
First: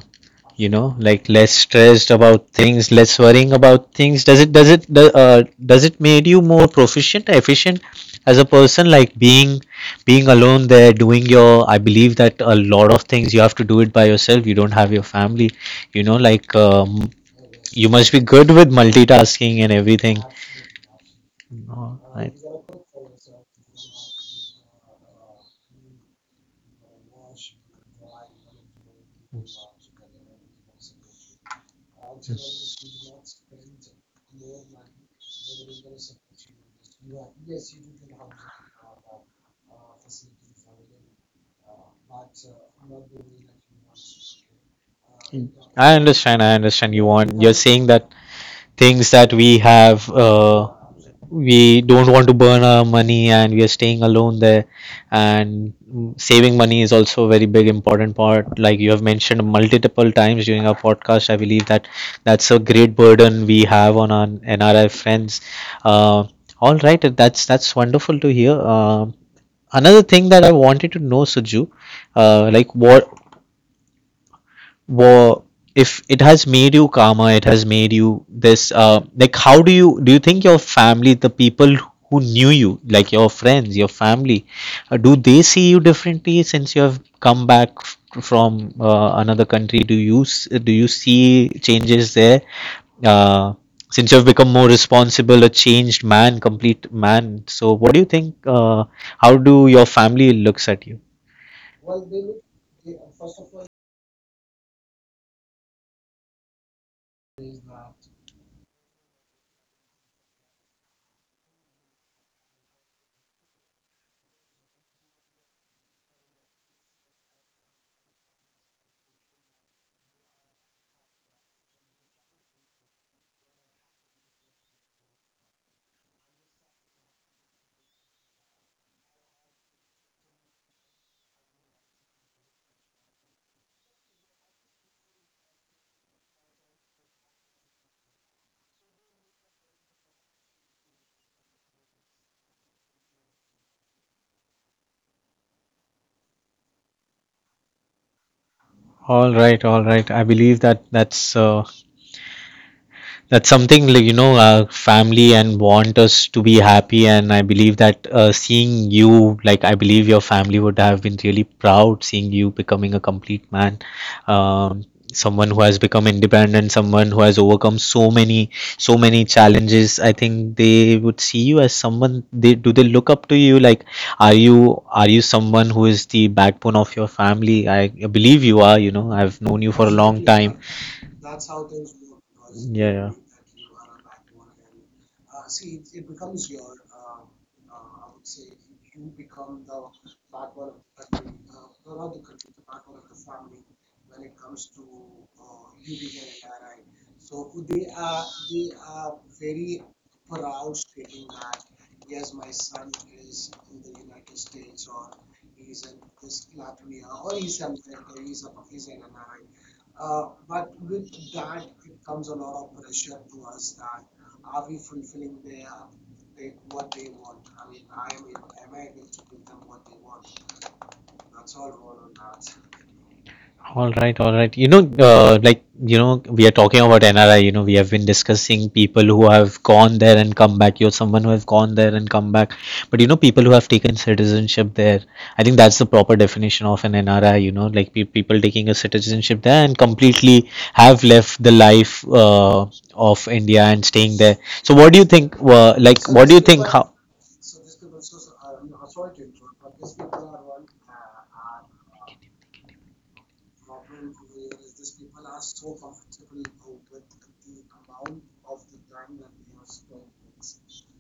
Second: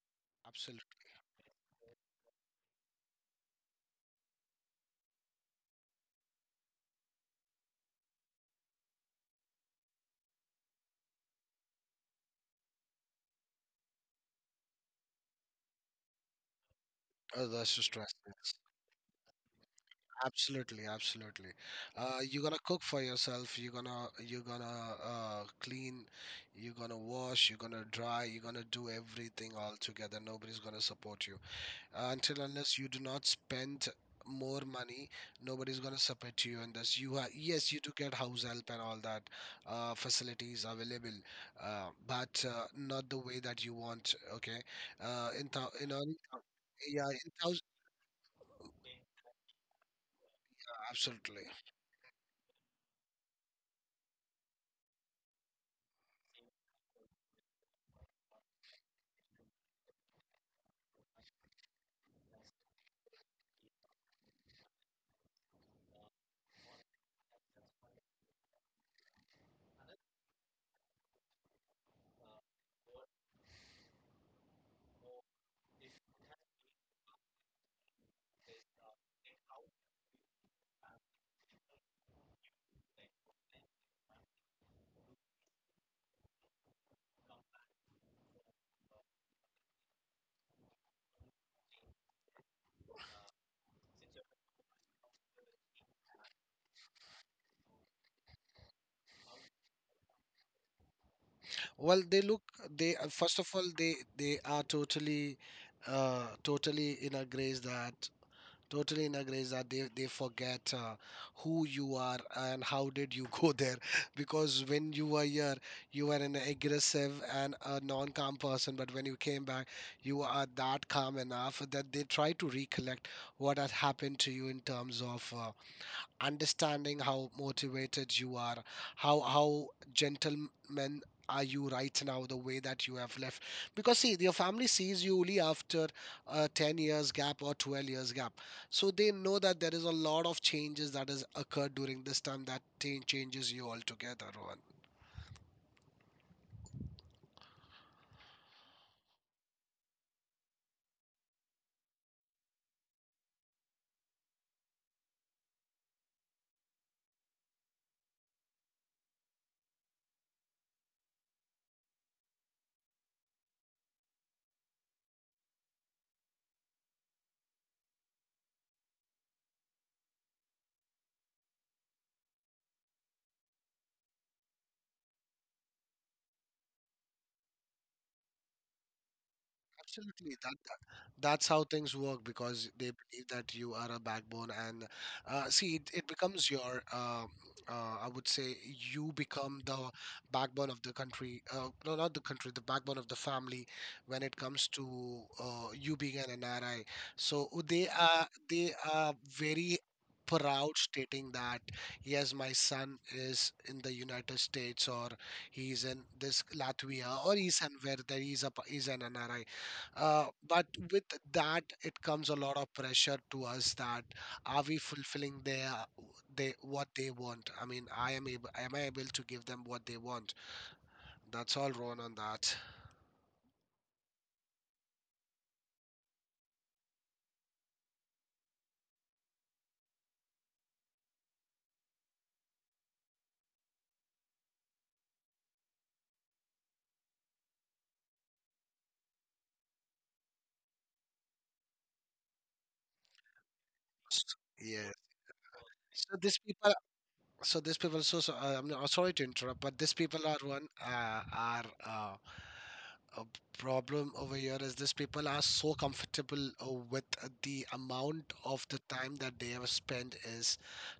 [SPEAKER 2] you know,
[SPEAKER 1] Absolutely.
[SPEAKER 2] like less stressed about things, less worrying about things. Does it does it made you more proficient, efficient as a person? Like being being alone there, doing your, I believe that a lot of things you have to do it by yourself. You don't have your family. You know, like
[SPEAKER 1] Oh, that's
[SPEAKER 2] you
[SPEAKER 1] just
[SPEAKER 2] must be
[SPEAKER 1] drastic.
[SPEAKER 2] good with multitasking and everything.
[SPEAKER 1] Absolutely, absolutely.
[SPEAKER 2] No,
[SPEAKER 1] You're gonna cook for yourself. You're gonna, you're gonna clean. You're gonna wash. You're gonna dry. You're gonna do everything all together. Nobody's gonna support you. Until unless you do not spend more money, nobody's going to support you in this. Yes, you do get house help and all that facilities available, but not the way that you want, okay. In thou, in
[SPEAKER 2] I
[SPEAKER 1] earning thou-.
[SPEAKER 2] understand. I understand. You
[SPEAKER 1] Yeah, in
[SPEAKER 2] want. You're
[SPEAKER 1] thousand.
[SPEAKER 2] saying that things that we have
[SPEAKER 1] Absolutely.
[SPEAKER 2] we don't want to burn our money, and we are staying alone there. And saving money is also a very big important part, like you have mentioned multiple times during our podcast. I believe that that's a great burden we have on our NRI friends. uh, all right, that's wonderful to hear. Um, another thing that I wanted to know, Suju, like what, well, if it has made you calmer, it has made you this. Like, how do you think your family, the people who knew you, like your friends, your family, do they see you differently since you have come back from another country? Do you do you see changes there? Uh, since you have become more responsible, a changed man, complete man. So, what do you think? How do your family looks at you?
[SPEAKER 1] Well, they look, they first of all, they are totally totally in a grace that. Totally in agree that they forget who you are and how did you go there <laughs> because when you were here, you were an aggressive and a non-calm person, but when you came back, you are that calm enough that they try to recollect what had happened to you in terms of understanding how motivated you are, how gentlemen are you right now, the way that you have left. Because see, your family sees you only after a 10 years gap or 12 years gap. So they know that there is a lot of changes that has occurred during this time that changes you altogether.
[SPEAKER 2] All right, all right. I believe that that's something, like, you know, our family and want us to be happy, and I believe that seeing you, like I believe your family would have been really proud seeing you becoming a complete man. Um, someone who has become independent, someone who has overcome so many challenges. I think they would see you as someone they do they look up to. You, like, are you someone who is the backbone of your family? I believe you are. You know, I've known you for a long
[SPEAKER 1] Absolutely. That,
[SPEAKER 2] time.
[SPEAKER 1] that that's how things work because they
[SPEAKER 2] Yeah, yeah.
[SPEAKER 1] believe that you are a backbone, and see, it becomes your. I would say you become the backbone of the country. No, not the country, the backbone of the family when it comes to you being an NRI. So they are, they are very proud stating that yes, my son is in the United States, or he's in this Latvia, or he's somewhere, that he's a, he's an NRI. But with that, it comes a lot of pressure to us that are we fulfilling their, they, what they want? I mean, I am able, am I able to give them what they want? That's all, Ron, on that.
[SPEAKER 2] All right, all right. You know, like, you know, we are talking about NRI, you know, we have been discussing people who have gone there and come back. You're someone who have gone there and come back. But, you know, people who have taken citizenship there, I think that's the proper definition of an NRI, you know, like pe people taking a citizenship there and completely have left the life of India and staying there. So,
[SPEAKER 1] Yeah.
[SPEAKER 2] what do you think, like,
[SPEAKER 1] So
[SPEAKER 2] what do
[SPEAKER 1] these
[SPEAKER 2] you think,
[SPEAKER 1] people,
[SPEAKER 2] how?
[SPEAKER 1] I'm not, sorry to interrupt, but these people are one, are a problem over here is these people are so comfortable with the amount of the time that they have spent is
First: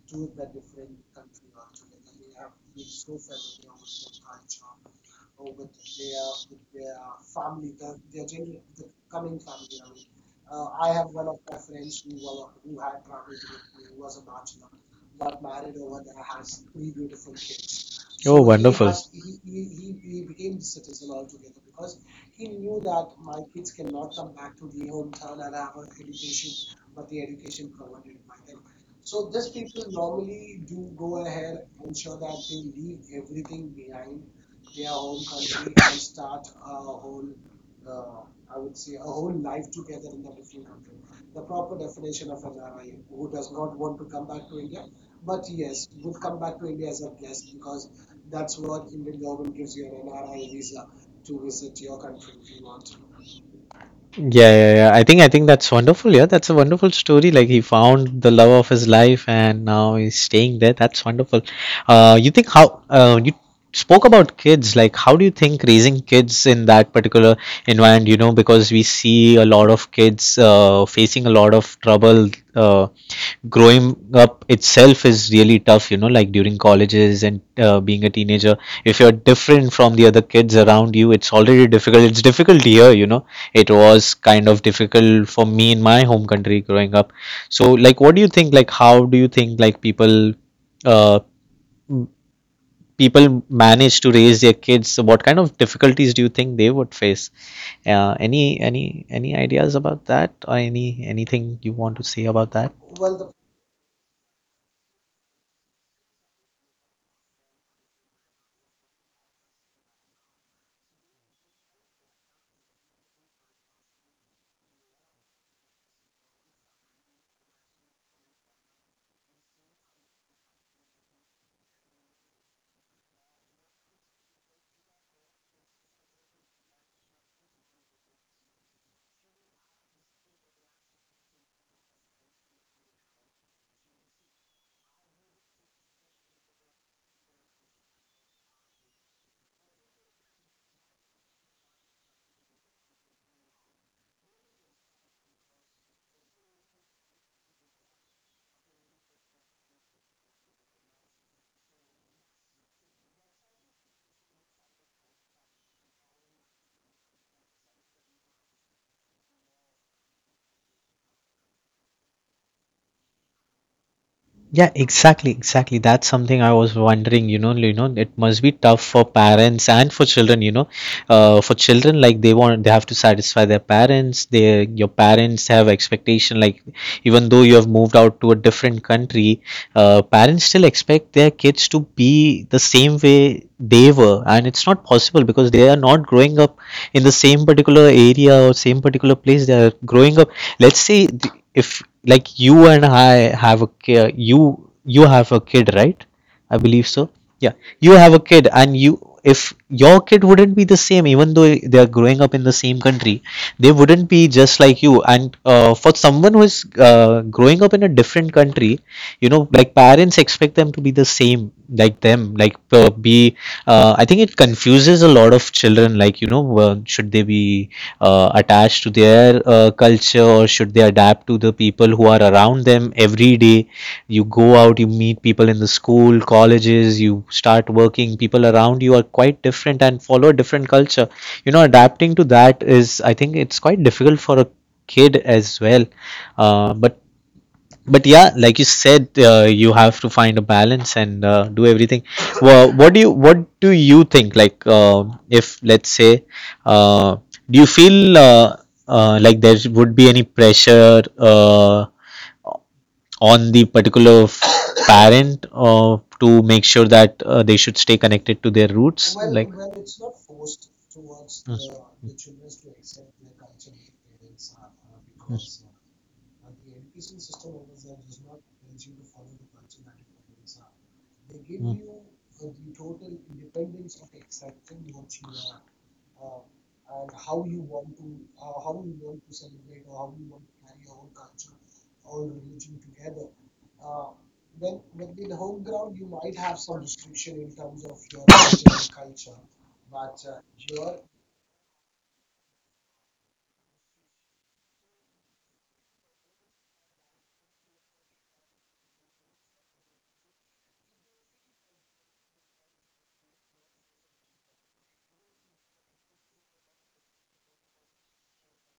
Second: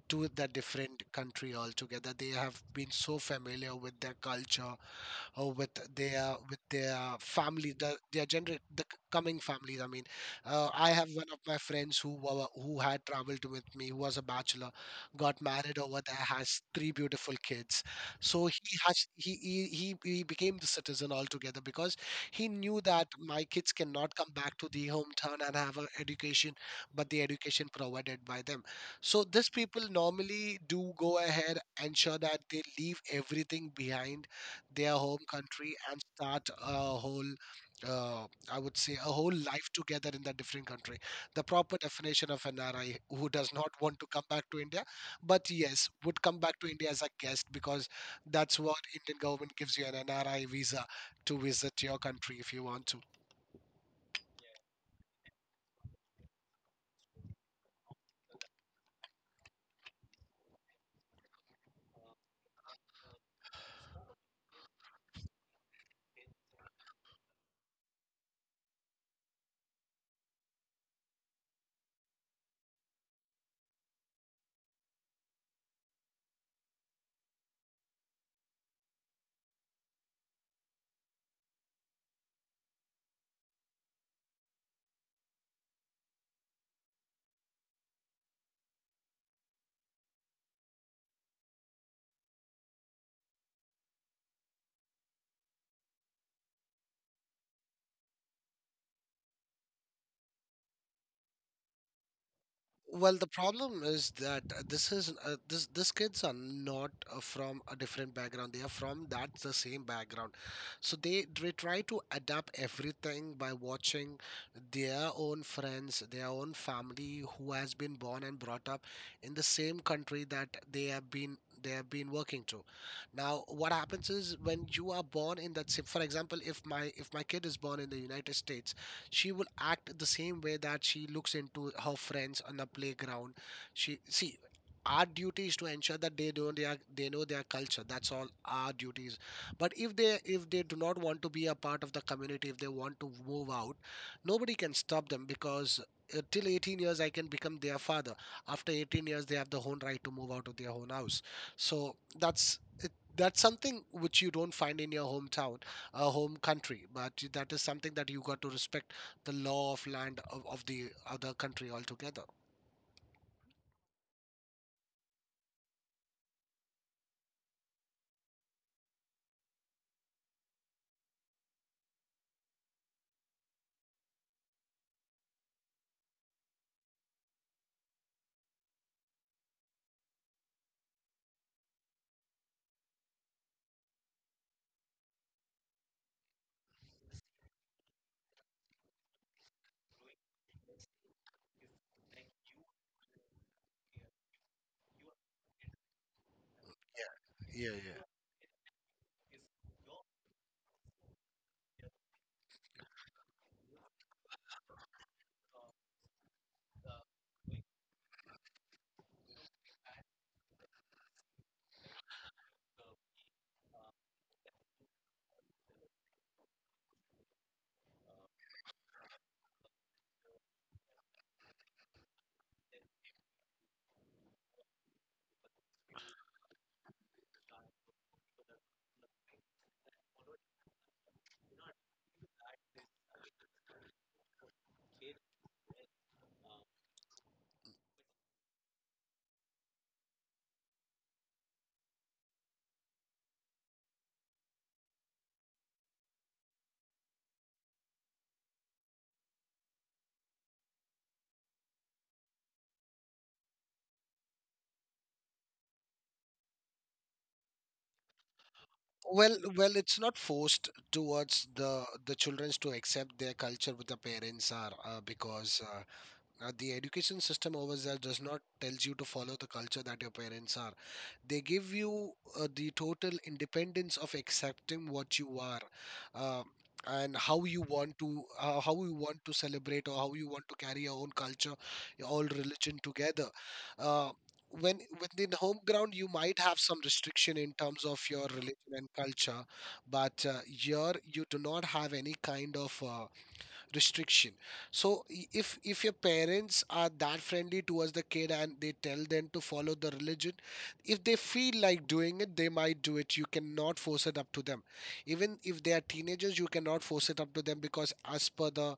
[SPEAKER 1] to the different country altogether. They have been so familiar with their culture, with their, with their family, the, their coming families. I mean, I have one of my friends who who had traveled with me, who was a bachelor, got married over there, has three beautiful kids.
[SPEAKER 2] Oh,
[SPEAKER 1] So he
[SPEAKER 2] wonderful.
[SPEAKER 1] has, he became the citizen altogether because he knew that my kids cannot come back to the hometown and have an education, but the education provided by them. So these people normally do go ahead, and sure that they leave everything behind their home country and start a whole uh, I would say a whole life together in that different country. The proper definition of an RI who does not want to come back to India, but yes, would come back to India as a guest because that's what Indian government gives you an NRI visa to visit your country if you want to.
[SPEAKER 2] Yeah, yeah, yeah. I think that's wonderful. Yeah, that's a wonderful story. Like, he found the love of his life, and now he's staying there. That's wonderful. You think how you spoke about kids, like how do you think raising kids in that particular environment, you know, because we see a lot of kids facing a lot of trouble uh, growing up itself is really tough, you know, like during colleges and being a teenager, if you're different from the other kids around you, it's already difficult. It's difficult here, you know. It was kind of difficult for me in my home country growing up. So, like, what do you think? Like, how do you think, like, people uh, people manage to raise their kids. So, what kind of difficulties do you think they would face? uh, any any any ideas about that, or any anything you want to say about that?
[SPEAKER 1] Well, the problem is that this kids are not from a different background. They are from that the same background, so they try to adapt everything by watching their own friends, their own family who has been born and brought up in the same country that they have been working to. Now, what happens is when you are born in that, for example, if my kid is born in the United States, she will act the same way that she looks into her friends on the playground she see. Our duty is to ensure that they don't they, know their culture. That's all our duties, but if they do not want to be a part of the community, if they want to move out, nobody can stop them because till 18 years I can become their father. After 18 years they have the own right to move out of their own house. So that's it, that's something which you don't find in your hometown, a home country, but that is something that you got to respect the law of land of the other country altogether.
[SPEAKER 2] Yeah, exactly, exactly. That's something I was wondering, you know, it must be tough for parents and for children, you know. For children, like they want, they have to satisfy their parents. They, your parents have expectation, like even though you have moved out to a different country, parents still expect their kids to be the same way they were, and it's not possible because they are not growing up in the same particular area or same particular place. They are growing up. Let's say if like you and I have a kid. You have a kid, right? I believe so. Yeah,
[SPEAKER 1] Yeah, yeah,
[SPEAKER 2] you
[SPEAKER 1] yeah.
[SPEAKER 2] have a kid, and you if your kid wouldn't be the same, even though they are growing up in the same country, they wouldn't be just like you. And for someone who is growing up in a different country, you know, like parents expect them to be the same like them, like be I think it confuses a lot of children, like, should they be attached to their culture, or should they adapt to the people who are around them every day? You go out, you meet people in the school, colleges. You start working, people around you are quite different and follow a different culture. You know, adapting to that is, I think, it's quite difficult for a kid as well. Uh, but but yeah, like you said, you have to find a balance and do everything. Well, what do you think, like, if let's say, uh, do you feel, like there would be any pressure on the particular parent, to make sure that they should stay connected to their roots,
[SPEAKER 1] Well,
[SPEAKER 2] like.
[SPEAKER 1] well, it's not forced towards the the
[SPEAKER 2] Yes.
[SPEAKER 1] childrens to accept their culture with the parents are because
[SPEAKER 2] Yes.
[SPEAKER 1] The education system over there does not tells you to follow the culture that your parents are. They give you the total independence of accepting what you are, uh, and how you want to how you want to celebrate or how you want to carry your own culture, your own religion together. Uh, when within home ground, you might have some restriction in terms of your religion and culture, but here you do not have any kind of restriction. So if your parents are that friendly towards the kid and they tell them to follow the religion, if they feel like doing it they might do it. You cannot force it up to them, even if they are teenagers you cannot force it up to them, because as per the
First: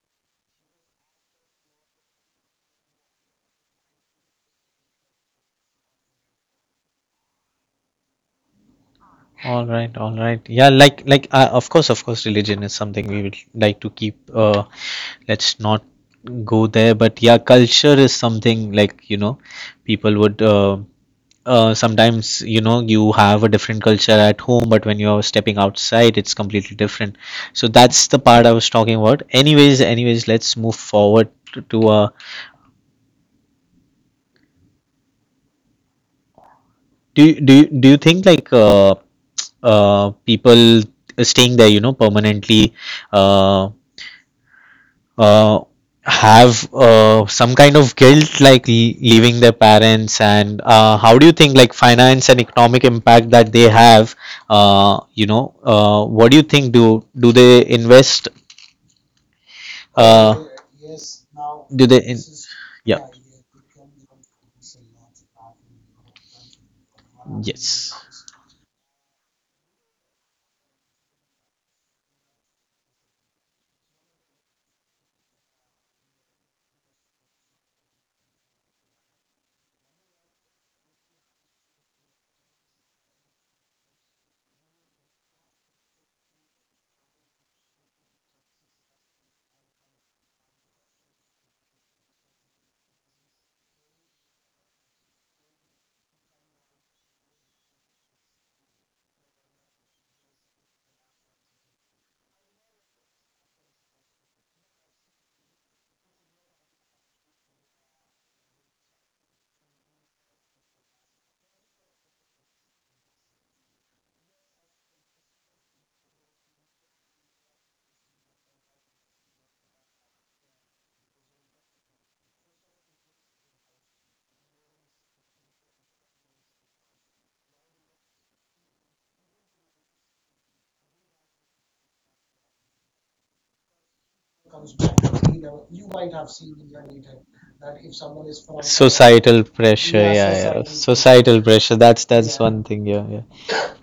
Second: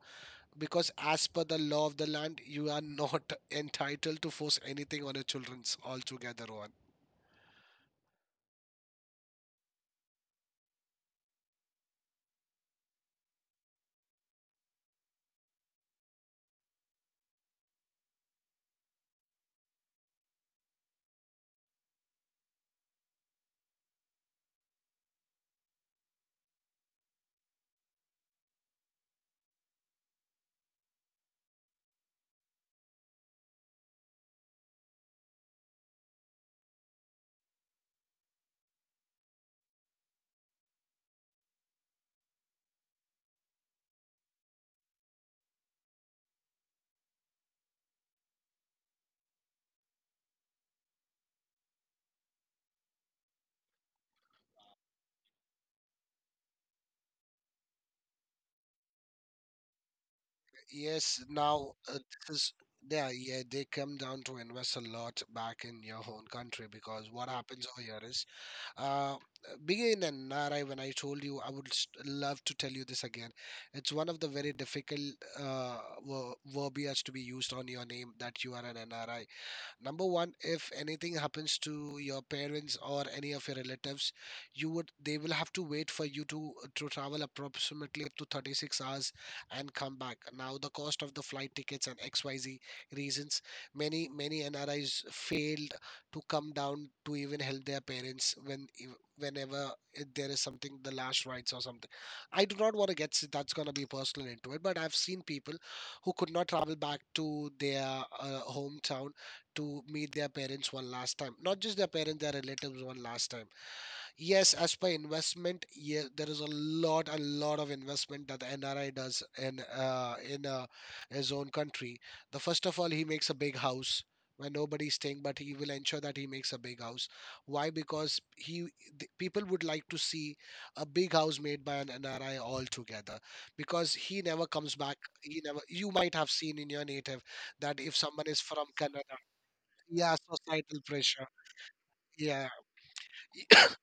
[SPEAKER 1] because as per the law of the land you are not <laughs> entitled to force anything on your children's altogether.
[SPEAKER 2] All right, all right. Yeah, like, of course, religion is something we would like to keep. Let's not go there, but yeah, culture is something, like, you know, people would. Sometimes, you know, you have a different culture at home, but when you're stepping outside, it's completely different. So that's the part I was talking about. Anyways, anyways, let's move forward to, do you think, like, people staying there, you know, permanently? Uh, uh, have some kind of guilt, like, leaving their parents, and how do you think, like, finance and economic impact that they have. What do you think, do they invest, uh,
[SPEAKER 1] Yes, now
[SPEAKER 2] do they in,
[SPEAKER 1] this is
[SPEAKER 2] yeah?
[SPEAKER 1] yeah, yeah, they come down to invest a lot back in your own country because what happens over
[SPEAKER 2] Yes.
[SPEAKER 1] here is uh, being in NRI, when I told you, I would love to tell you this again. It's one of the very difficult uh, verbiage to be used on your name that you are an NRI. Number one, if anything happens to your parents or any of your relatives, you would, they will have to wait for you to travel approximately up to 36 hours and come back. Now, the cost of the flight tickets and XYZ reasons, many NRIs failed to come down to even help their parents when whenever there is something, the last rites or something. I do not want to get that's gonna be personal into it, but I've seen people who could not travel back to their hometown to meet their parents one last time. Not just their parents, their relatives one last time. Yes, as per investment, yeah, there is a lot of investment that the NRI does in his own country. The first of all, he makes a big house where nobody's staying, but he will ensure that he makes a big house. Why? Because people would like to see a big house made by an NRI altogether. Because he never comes back. He never. You might have seen in your native that if someone is from Canada, yeah,
[SPEAKER 2] Pressure.
[SPEAKER 1] societal pressure.
[SPEAKER 2] Societal pressure. That's
[SPEAKER 1] Yeah,
[SPEAKER 2] one thing, yeah, yeah.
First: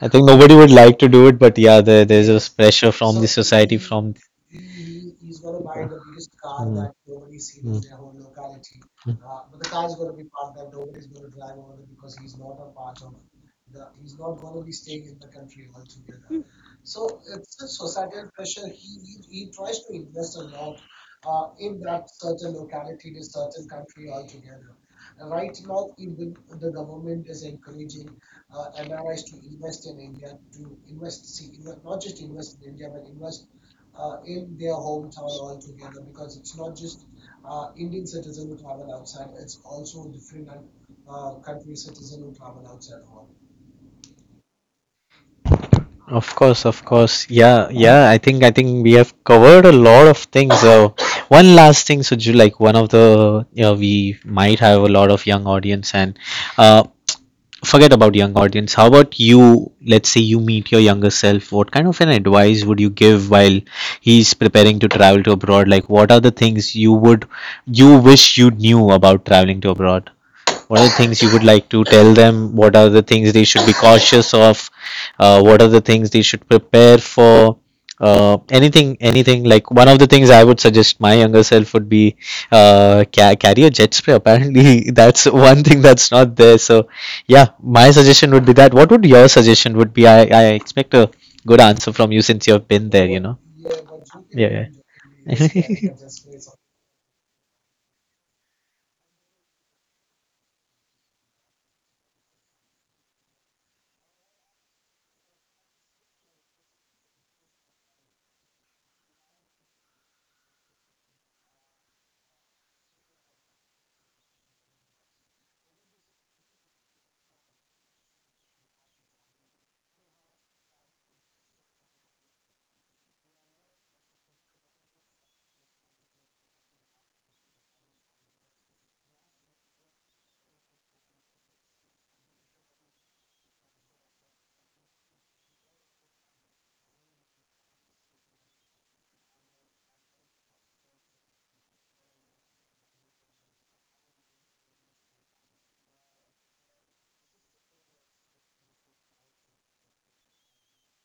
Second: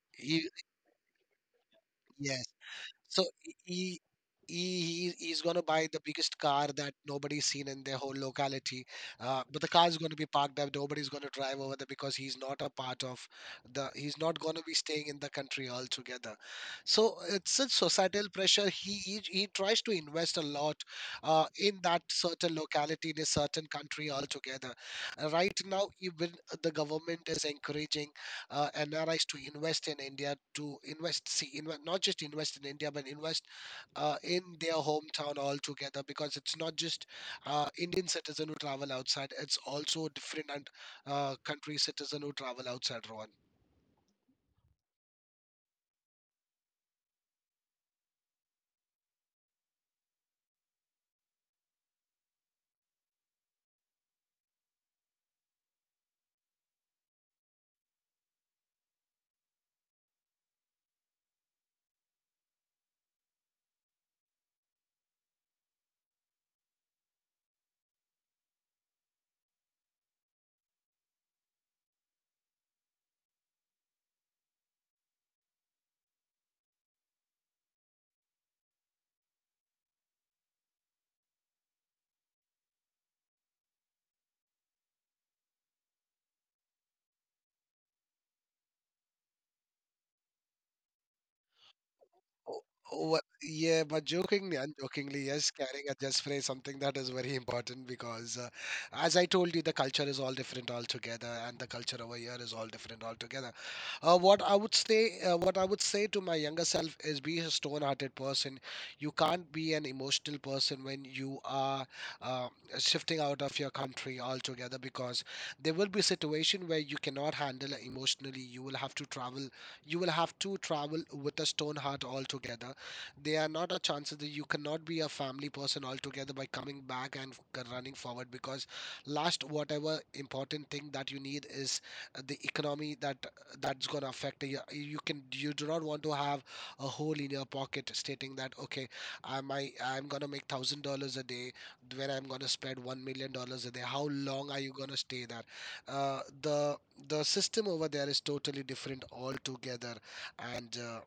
[SPEAKER 2] I think
[SPEAKER 1] he,
[SPEAKER 2] nobody would like to do it, but yeah, there's yeah,
[SPEAKER 1] yes.
[SPEAKER 2] this pressure.
[SPEAKER 1] So he, he is gonna buy the biggest car that nobody's seen in their whole locality. But the car is gonna be parked up. Nobody's gonna drive over there because he's not a part of the. He's not gonna be staying in the country altogether. So it's such societal pressure. He tries to invest a lot in that certain locality in a certain country altogether. Right now, even the government is encouraging NRIs to invest in India, to invest, see, not just invest in India, but invest in their hometown altogether because it's not just Indian citizen who travel outside, it's also different and, country citizen who travel outside, Rohan.
[SPEAKER 2] Of course, of course. Yeah, yeah. I think we have covered a lot of things. So one last thing, Suju, like, one of the, you know, we might have a lot of young audience and uh forget about young audience. How about you? Let's say you meet your younger self. What kind of an advice would you give while he's preparing to travel to abroad? Like, what are the things you wish you knew about traveling to abroad? What are the things you would like to tell them? What are the things they should be cautious of? What are the things they should prepare for? Anything, anything, like one of the things I would suggest my younger self would be, carry a jet spray. Apparently, <laughs> that's one thing that's not there. So yeah, my suggestion would be that. What would your suggestion would be? I expect a good answer from you since you
[SPEAKER 1] Oh,
[SPEAKER 2] have been there.
[SPEAKER 1] oh,
[SPEAKER 2] You know.
[SPEAKER 1] yeah, but jokingly,
[SPEAKER 2] Yeah.
[SPEAKER 1] unjokingly,
[SPEAKER 2] Yeah.
[SPEAKER 1] yes,
[SPEAKER 2] <laughs>
[SPEAKER 1] carrying a just phrase, something that is very important because, as I told you, the culture is all different altogether, and the culture over here is all different altogether. What I would say to my younger self is, be a stone-hearted person. You can't be an emotional person when you are uh, shifting out of your country altogether because there will be a situation where you cannot handle emotionally. You will have to travel with a stone heart altogether. There are not a chances that you cannot be a family person altogether by coming back and running forward because last whatever important thing that you need is the economy that's going to affect you. You can you do not want to have a hole in your pocket stating that okay, I'm going to make $1,000 a day when I'm going to spend $1 million a day. How long are you going to stay there? uh, the the system over there is totally different altogether, and uh,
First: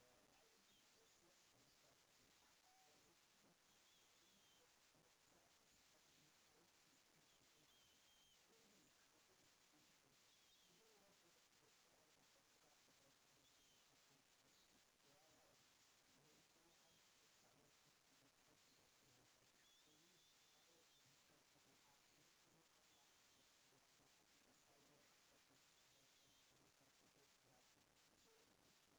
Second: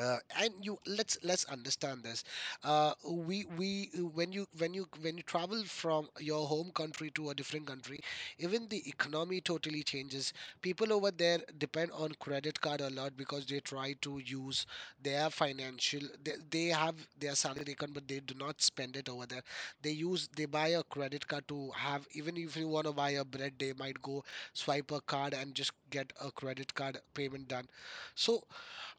[SPEAKER 1] and you, let's understand this. Uh, we we when you travel from your home country to a different country, even the economy totally changes. People over there depend on credit card a lot because they try to use their financial they have their salary account but they do not spend it over there. They buy a credit card to have, even if you want to buy a bread they might go swipe a card and just get a credit card payment done. So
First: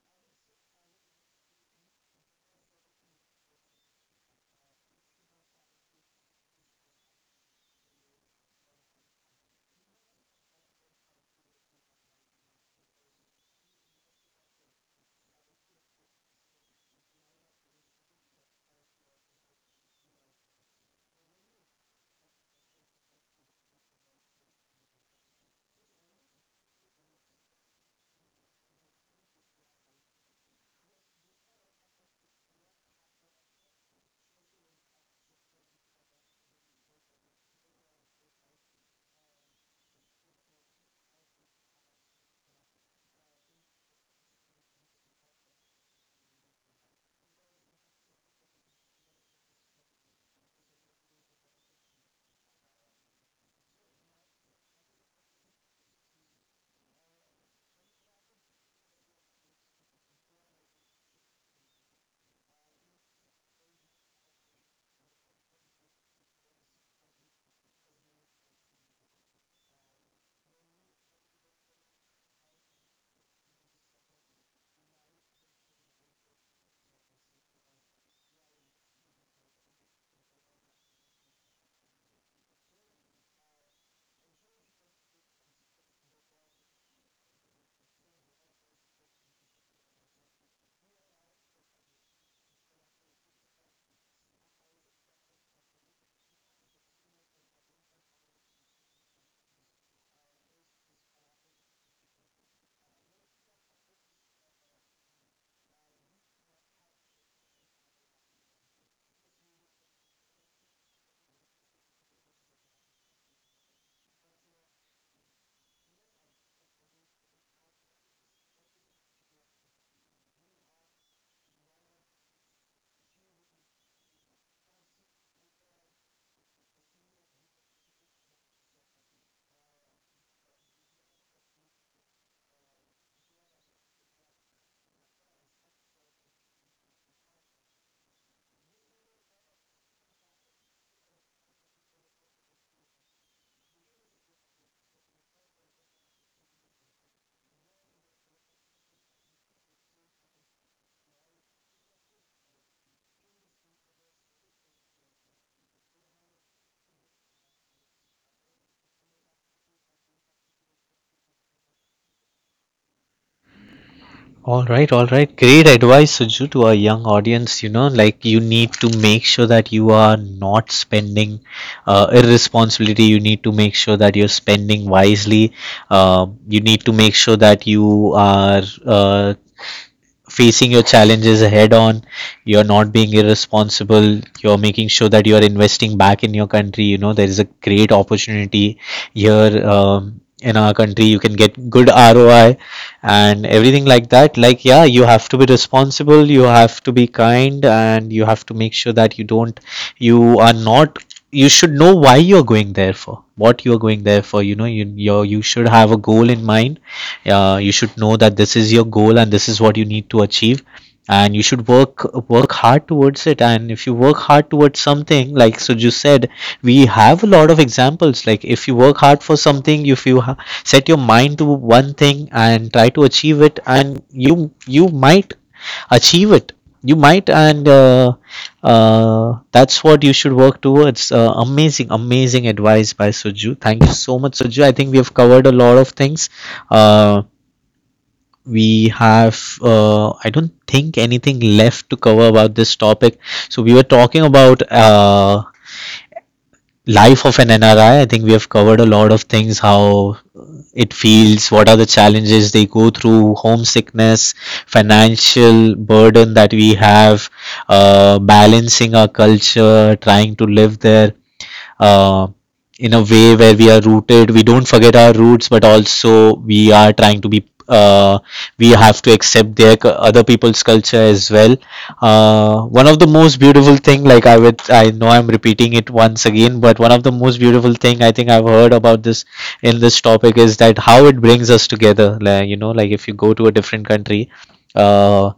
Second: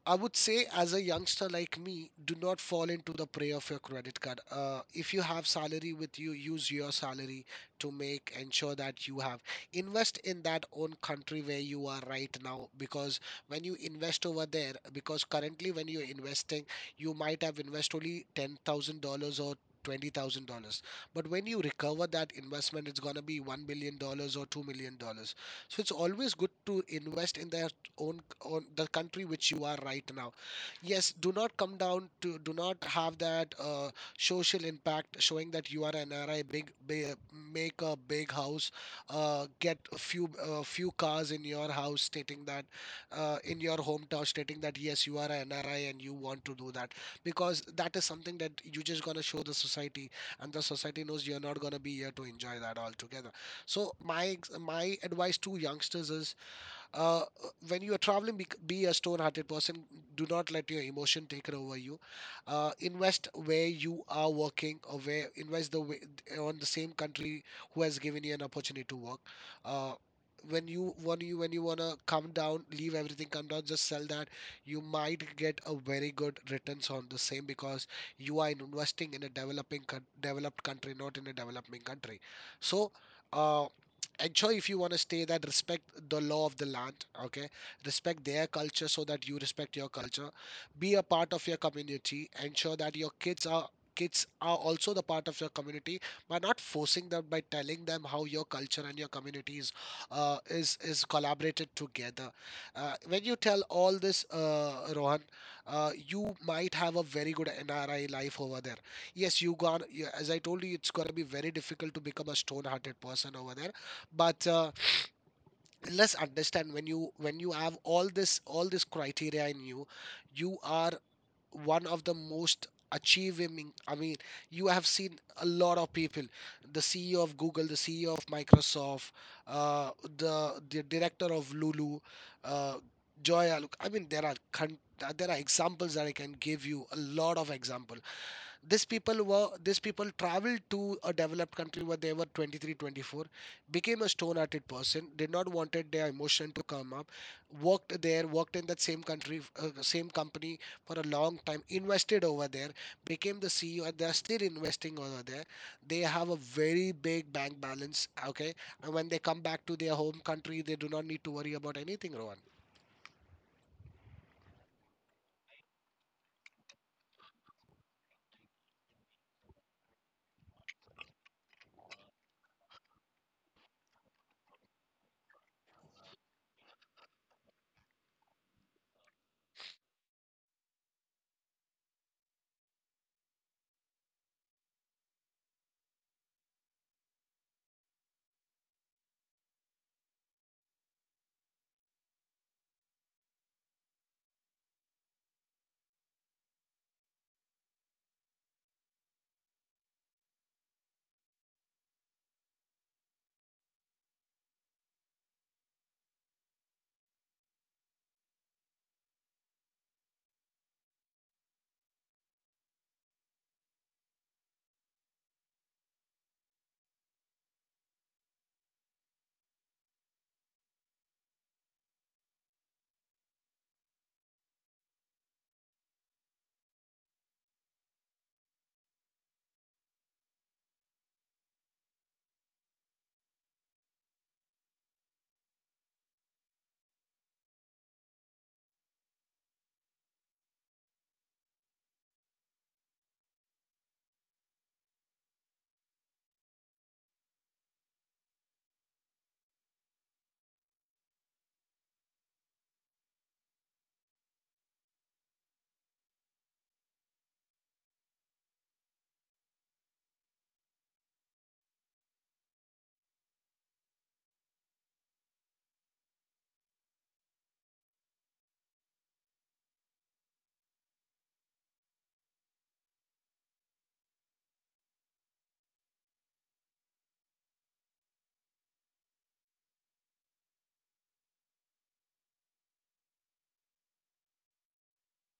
[SPEAKER 1] I would say, as a youngster like me, do not fall into the prey of your credit card. If you have salary with you, use your salary to make ensure that you have invest in that own country where you are right now. Because when you invest over there, because currently when you're investing, you might have invested only $10,000 or $20,000. But when you recover that investment, it's gonna be $1 billion or $2 million. So it's always good to invest in their own on the country which you are right now. Yes, do not come down to, do not have that social impact showing that you are an NRI. Big, big, make a big house, get a few few cars in your house stating that in your hometown stating that yes you are an NRI and you want to do that, because that is something that you just gonna show the society and the society knows you're not gonna be here to enjoy that altogether. So my my advice to youngsters is, uh, when you are traveling be a stone-hearted person. Do not let your emotion take it over you. Uh, invest where you are working or where invest the way, on the same country who has given you an opportunity to work. Uh, when you want to come down, leave everything, come down, just sell that, you might get a very good returns on the same because you are investing in a developing developed country, not in a developing country. So, uh, actually, if you want to stay that, respect the law of the land, okay? Respect their culture so that you respect your culture. Be a part of your community. Ensure that your kids are also the part of your community by not forcing them, by telling them how your culture and your communities is collaborated together. When you tell all this, Rohan, you might have a very good NRI life over there. Yes, as I told you, it's going to be very difficult to become a stone hearted person over there. But Let's understand, when you have all this, criteria in you, you are one of the most achieving, I mean, you have seen a lot of people, the CEO of Google, the CEO of Microsoft, uh, the director of Lulu, uh, I mean, there are examples that I can give you, a lot of example. These people traveled to a developed country where they were 23, 24, became a stone-hearted person, did not wanted their emotion to come up, worked there, worked in that same country, same company for a long time, invested over there, became the CEO, and they're still investing over there. They have a very big bank balance, okay? And when they come back to their home country, they do not need to worry about anything, Rohan.
[SPEAKER 2] All right, all right. Great advice, Suju, to our young audience. You know, like, you need to make sure that you are not spending irresponsibility. You need to make sure that you're spending wisely. You need to make sure that you are facing your challenges head on. You're not being irresponsible, you're making sure that you're investing back in your country. You know, there is a great opportunity here, in our country. You can get good ROI and everything like that. Like, yeah, you have to be responsible, you have to be kind, and you have to make sure that you don't, you are not, you should know why you're going there, for what you're going there for. You know, you should have a goal in mind. You should know that this is your goal and this is what you need to achieve, and you should work hard towards it. And if you work hard towards something, like Suju said, we have a lot of examples. Like, if you work hard for something, if you set your mind to one thing and try to achieve it, and you might achieve it. You might. And that's what you should work towards. Amazing, amazing advice by Suju. Thank you so much, Suju. I think we have covered a lot of things. Uh, we have I don't think anything left to cover about this topic. So we were talking about, life of an NRI. I think we have covered a lot of things, how it feels, what are the challenges they go through, homesickness, financial burden that we have, balancing our culture, trying to live there, uh, in a way where we are rooted, we don't forget our roots, but also we are trying to be, we have to accept their other people's culture as well. Uh, one of the most beautiful thing, like, I know I'm repeating it once again, but one of the most beautiful thing I think I've heard about this, in this topic, is that how it brings us together, like, you know, like, if you go to a different country, uh,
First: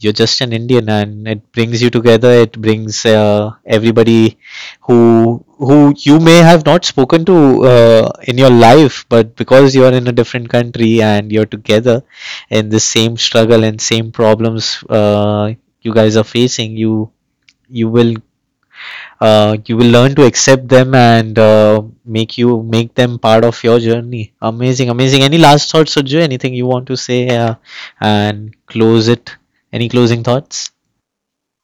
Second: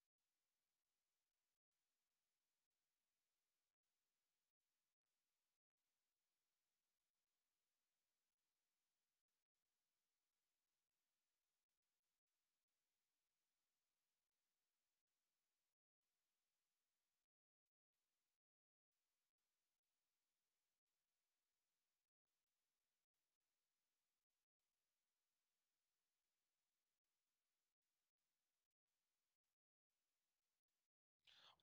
[SPEAKER 2] you're just an indian and it brings you together. It brings everybody, who you may have not spoken to in your life, but because you are in a different country and you're together in the same struggle and same problems, you guys are facing. You will you will learn to accept them and make them part of your journey. Amazing, amazing. Any last thoughts, Suju? Anything you want to say, and close it? Any closing thoughts?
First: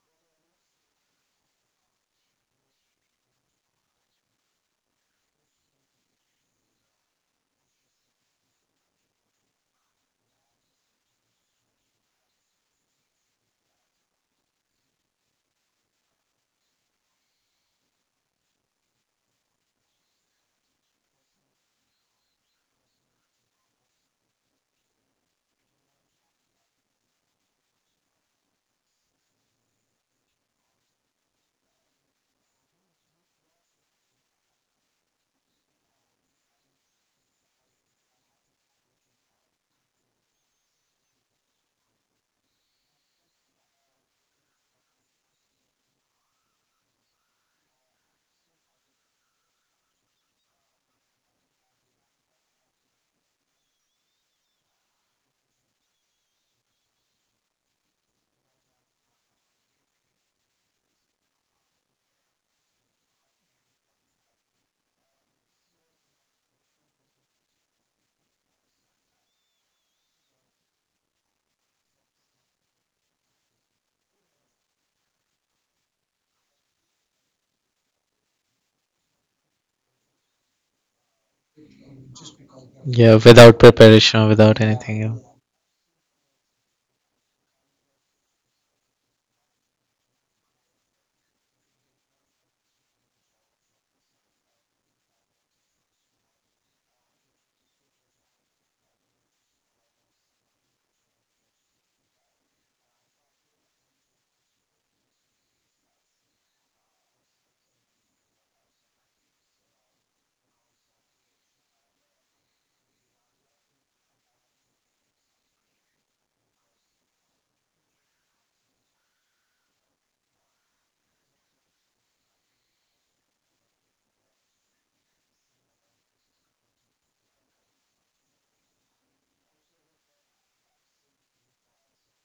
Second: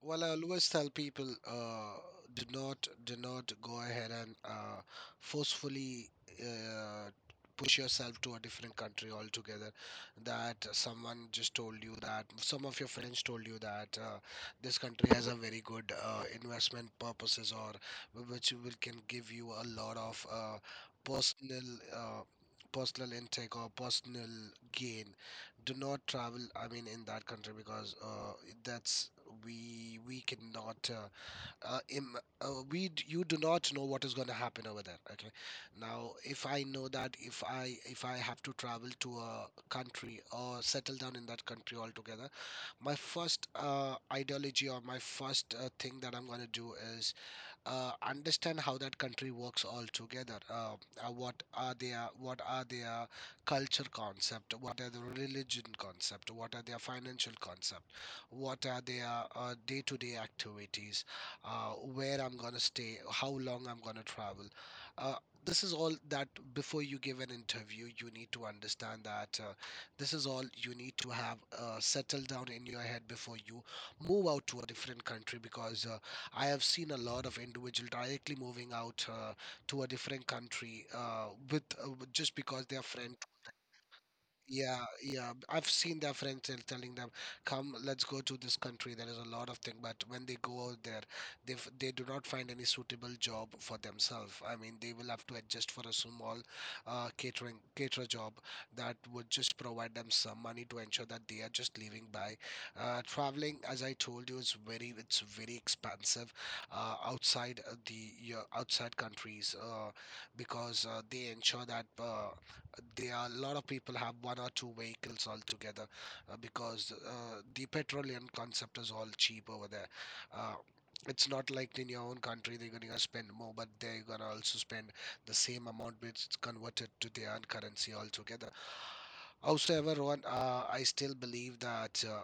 [SPEAKER 1] Well, I always tell people, do not go ahead and forcefully uh, push yourself to a different country altogether. That someone just told you, that some of your friends told you that, this country has a very good investment purposes, or which will can give you a lot of personal uh, personal intake or personal gain. Do not travel, I mean, in that country, because that's, we cannot, uh, im- you do not know what is going to happen over there, okay? Now if I know that, if I have to travel to a country or settle down in that country altogether, my first ideology, or my first thing that I'm going to do is, understand how that country works altogether. What are their, culture concept? What are the religion concept? What are their financial concept? What are their day-to-day activities? Where I'm gonna stay? How long I'm gonna travel? Uh, this is all that before you give an interview, you need to understand that, this is all you need to have settled down in your head before you move out to a different country, because I have seen a lot of individual directly moving out to a different country with, just because their
[SPEAKER 2] Yeah,
[SPEAKER 1] friends.
[SPEAKER 2] without preparation or without
[SPEAKER 1] Yeah,
[SPEAKER 2] anything, yeah.
[SPEAKER 1] yeah. I've seen their friends telling them, "Come, let's go to this country. There is a lot of thing." But when they go out there, they do not find any suitable job for themselves. I mean, they will have to adjust for a small catering caterer job that would just provide them some money to ensure that they are just living by. Traveling, as I told you, is very, it's very expensive outside, the your outside countries, because they ensure that. There are a lot of people have one or two vehicles altogether, because the petroleum concept is all cheap over there. Uh, it's not like in your own country they're gonna spend more, but they're gonna also spend the same amount which is converted to their own currency altogether. However, one, I still believe that.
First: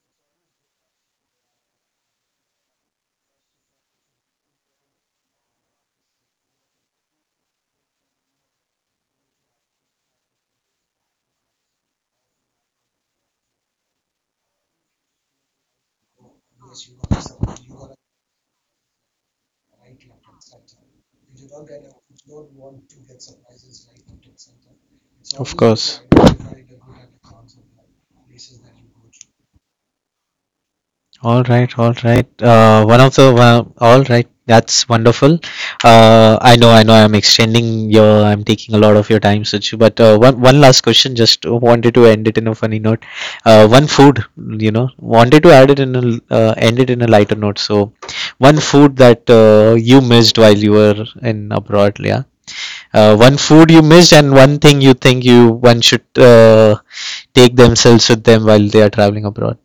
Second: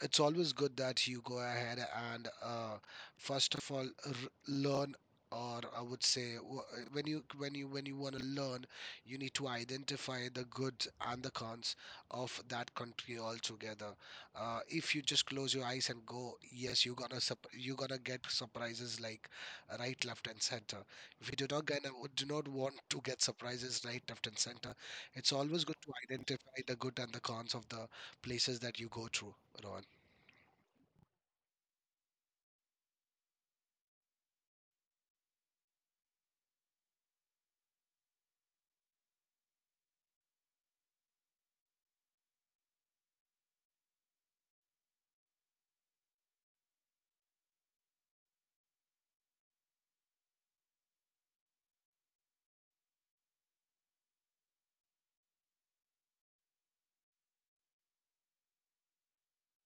[SPEAKER 1] It's always good that you go ahead and first of all r- learn, or I would say, when you want to learn, you need to identify the good and the cons of that country altogether. If you just close your eyes and go yes, you're gonna get surprises like right, left and center. If you do not want to get surprises right, left and center, it's always good to identify the good and the cons of the places that you go through, Rohan.
[SPEAKER 2] All right, all right. One of the one, all right. That's wonderful. I know, I know. I'm extending your. I'm taking a lot of your time, Suchu. But one last question. Just wanted to end it in a funny note. One food, you know, wanted to add it in a, end it in a lighter note. So, one food that you missed while you were in abroad, yeah. One food you missed, and one thing you think you one should take themselves with them while they are traveling abroad,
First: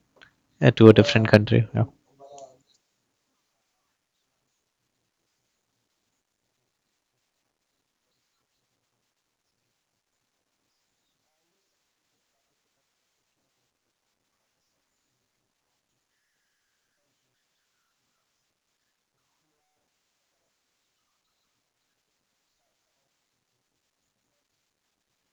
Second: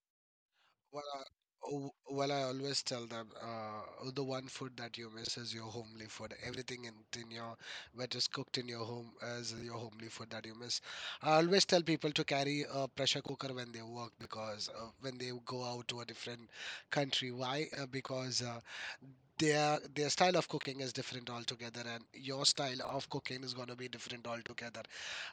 [SPEAKER 2] to a
[SPEAKER 1] Well,
[SPEAKER 2] different country. Yeah.
[SPEAKER 1] oh, well, I always tell them, the one food that you miss is your homely food. Everything in your, that is cooked in your home, is your homely food that you miss. I always tell people to carry a pressure cooker when they work, because when they go out to a different country, why? Because their style of cooking is different altogether, and your style of cooking is going to be different altogether.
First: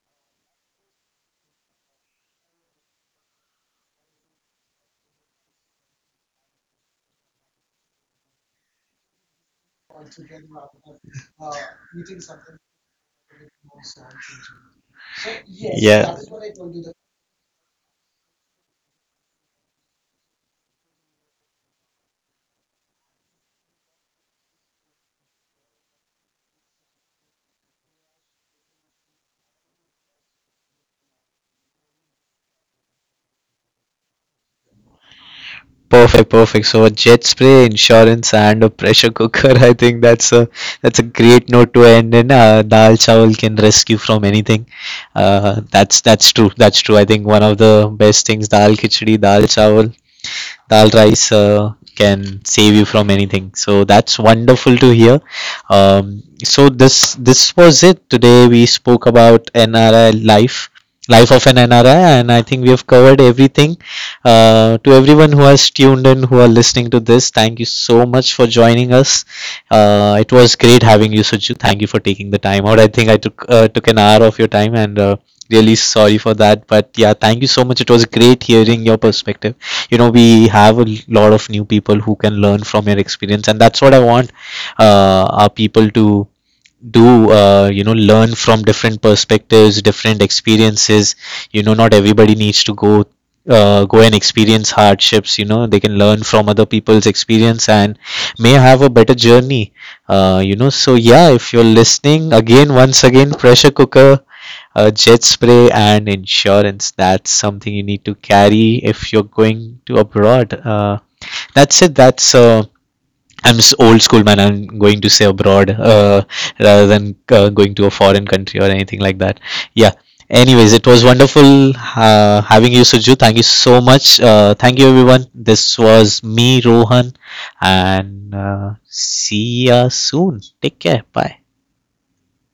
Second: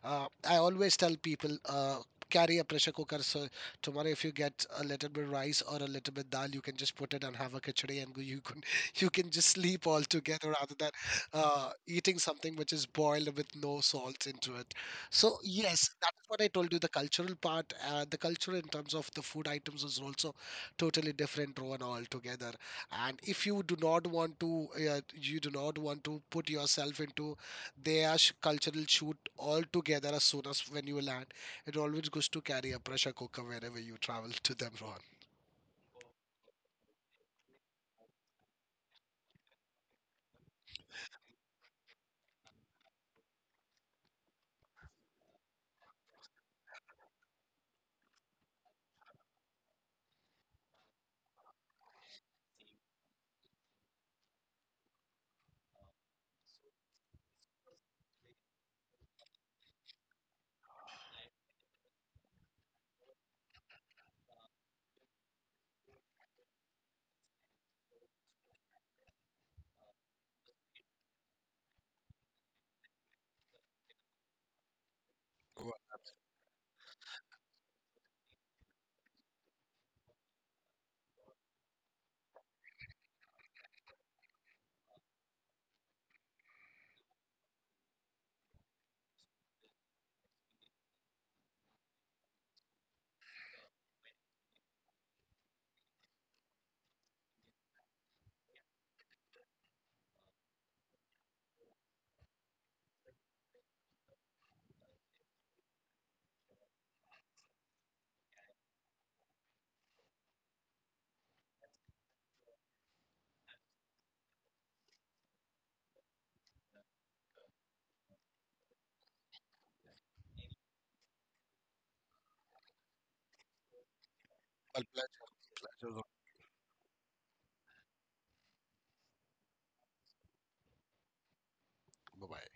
[SPEAKER 1] I always tell people, carry a pressure cooker. So tomorrow, if you get a little bit rice or a little bit dal, you can just put it and have a khichdi, and you can <laughs> you can just sleep all together, rather than eating something which is boiled with no salt into it. So yes, that
[SPEAKER 2] Yeah.
[SPEAKER 1] is what I told you. The cultural part, the culture in terms of the food items is also totally different, Rohan, altogether. And if you do not want to, you do not want to put yourself into their cultural shoot altogether as soon as when you land, it always goes to, carry a pressure cooker wherever you travel to them, Rohan.
[SPEAKER 2] Perfect, perfect. So a jet spray, insurance, and a pressure cooker. <laughs> I think that's a great note to end in. Dal chawal can rescue from anything. That's true. That's true. I think one of the best things, dal khichdi, dal chawal, dal rice, can save you from anything. So that's wonderful to hear. So this was it today. We spoke about NRI life, life of an NRI, and I think we have covered everything. To everyone who has tuned in, who are listening to this, thank you so much for joining us. It was great having you, Suju. Thank you for taking the time out. I think I took an hour of your time. And
[SPEAKER 1] Well,
[SPEAKER 2] really sorry for that, but yeah, thank you so much, it was great hearing your perspective. You know, we have a lot of new people who can learn from your experience, and that's what I want our people to do. You know, learn from different perspectives, different experiences. You know, not everybody needs to go, go and experience hardships. You know, they can learn from other people's experience and may have a better journey. You know, so yeah, if you're listening, again, once again, pressure cooker, jet spray, and insurance, that's something you need to carry if you're going to abroad. That's it, that's I'm old school man. I'm going to say abroad, rather than going to a foreign country or anything like that. Yeah. Anyways, it was wonderful, having you, Suju. Thank you so much. Thank
[SPEAKER 1] well,
[SPEAKER 2] you,
[SPEAKER 1] pleasure,
[SPEAKER 2] everyone. This
[SPEAKER 1] Rohan.
[SPEAKER 2] was me, Rohan, and see ya soon. Take care. Bye.
[SPEAKER 1] Bye-bye.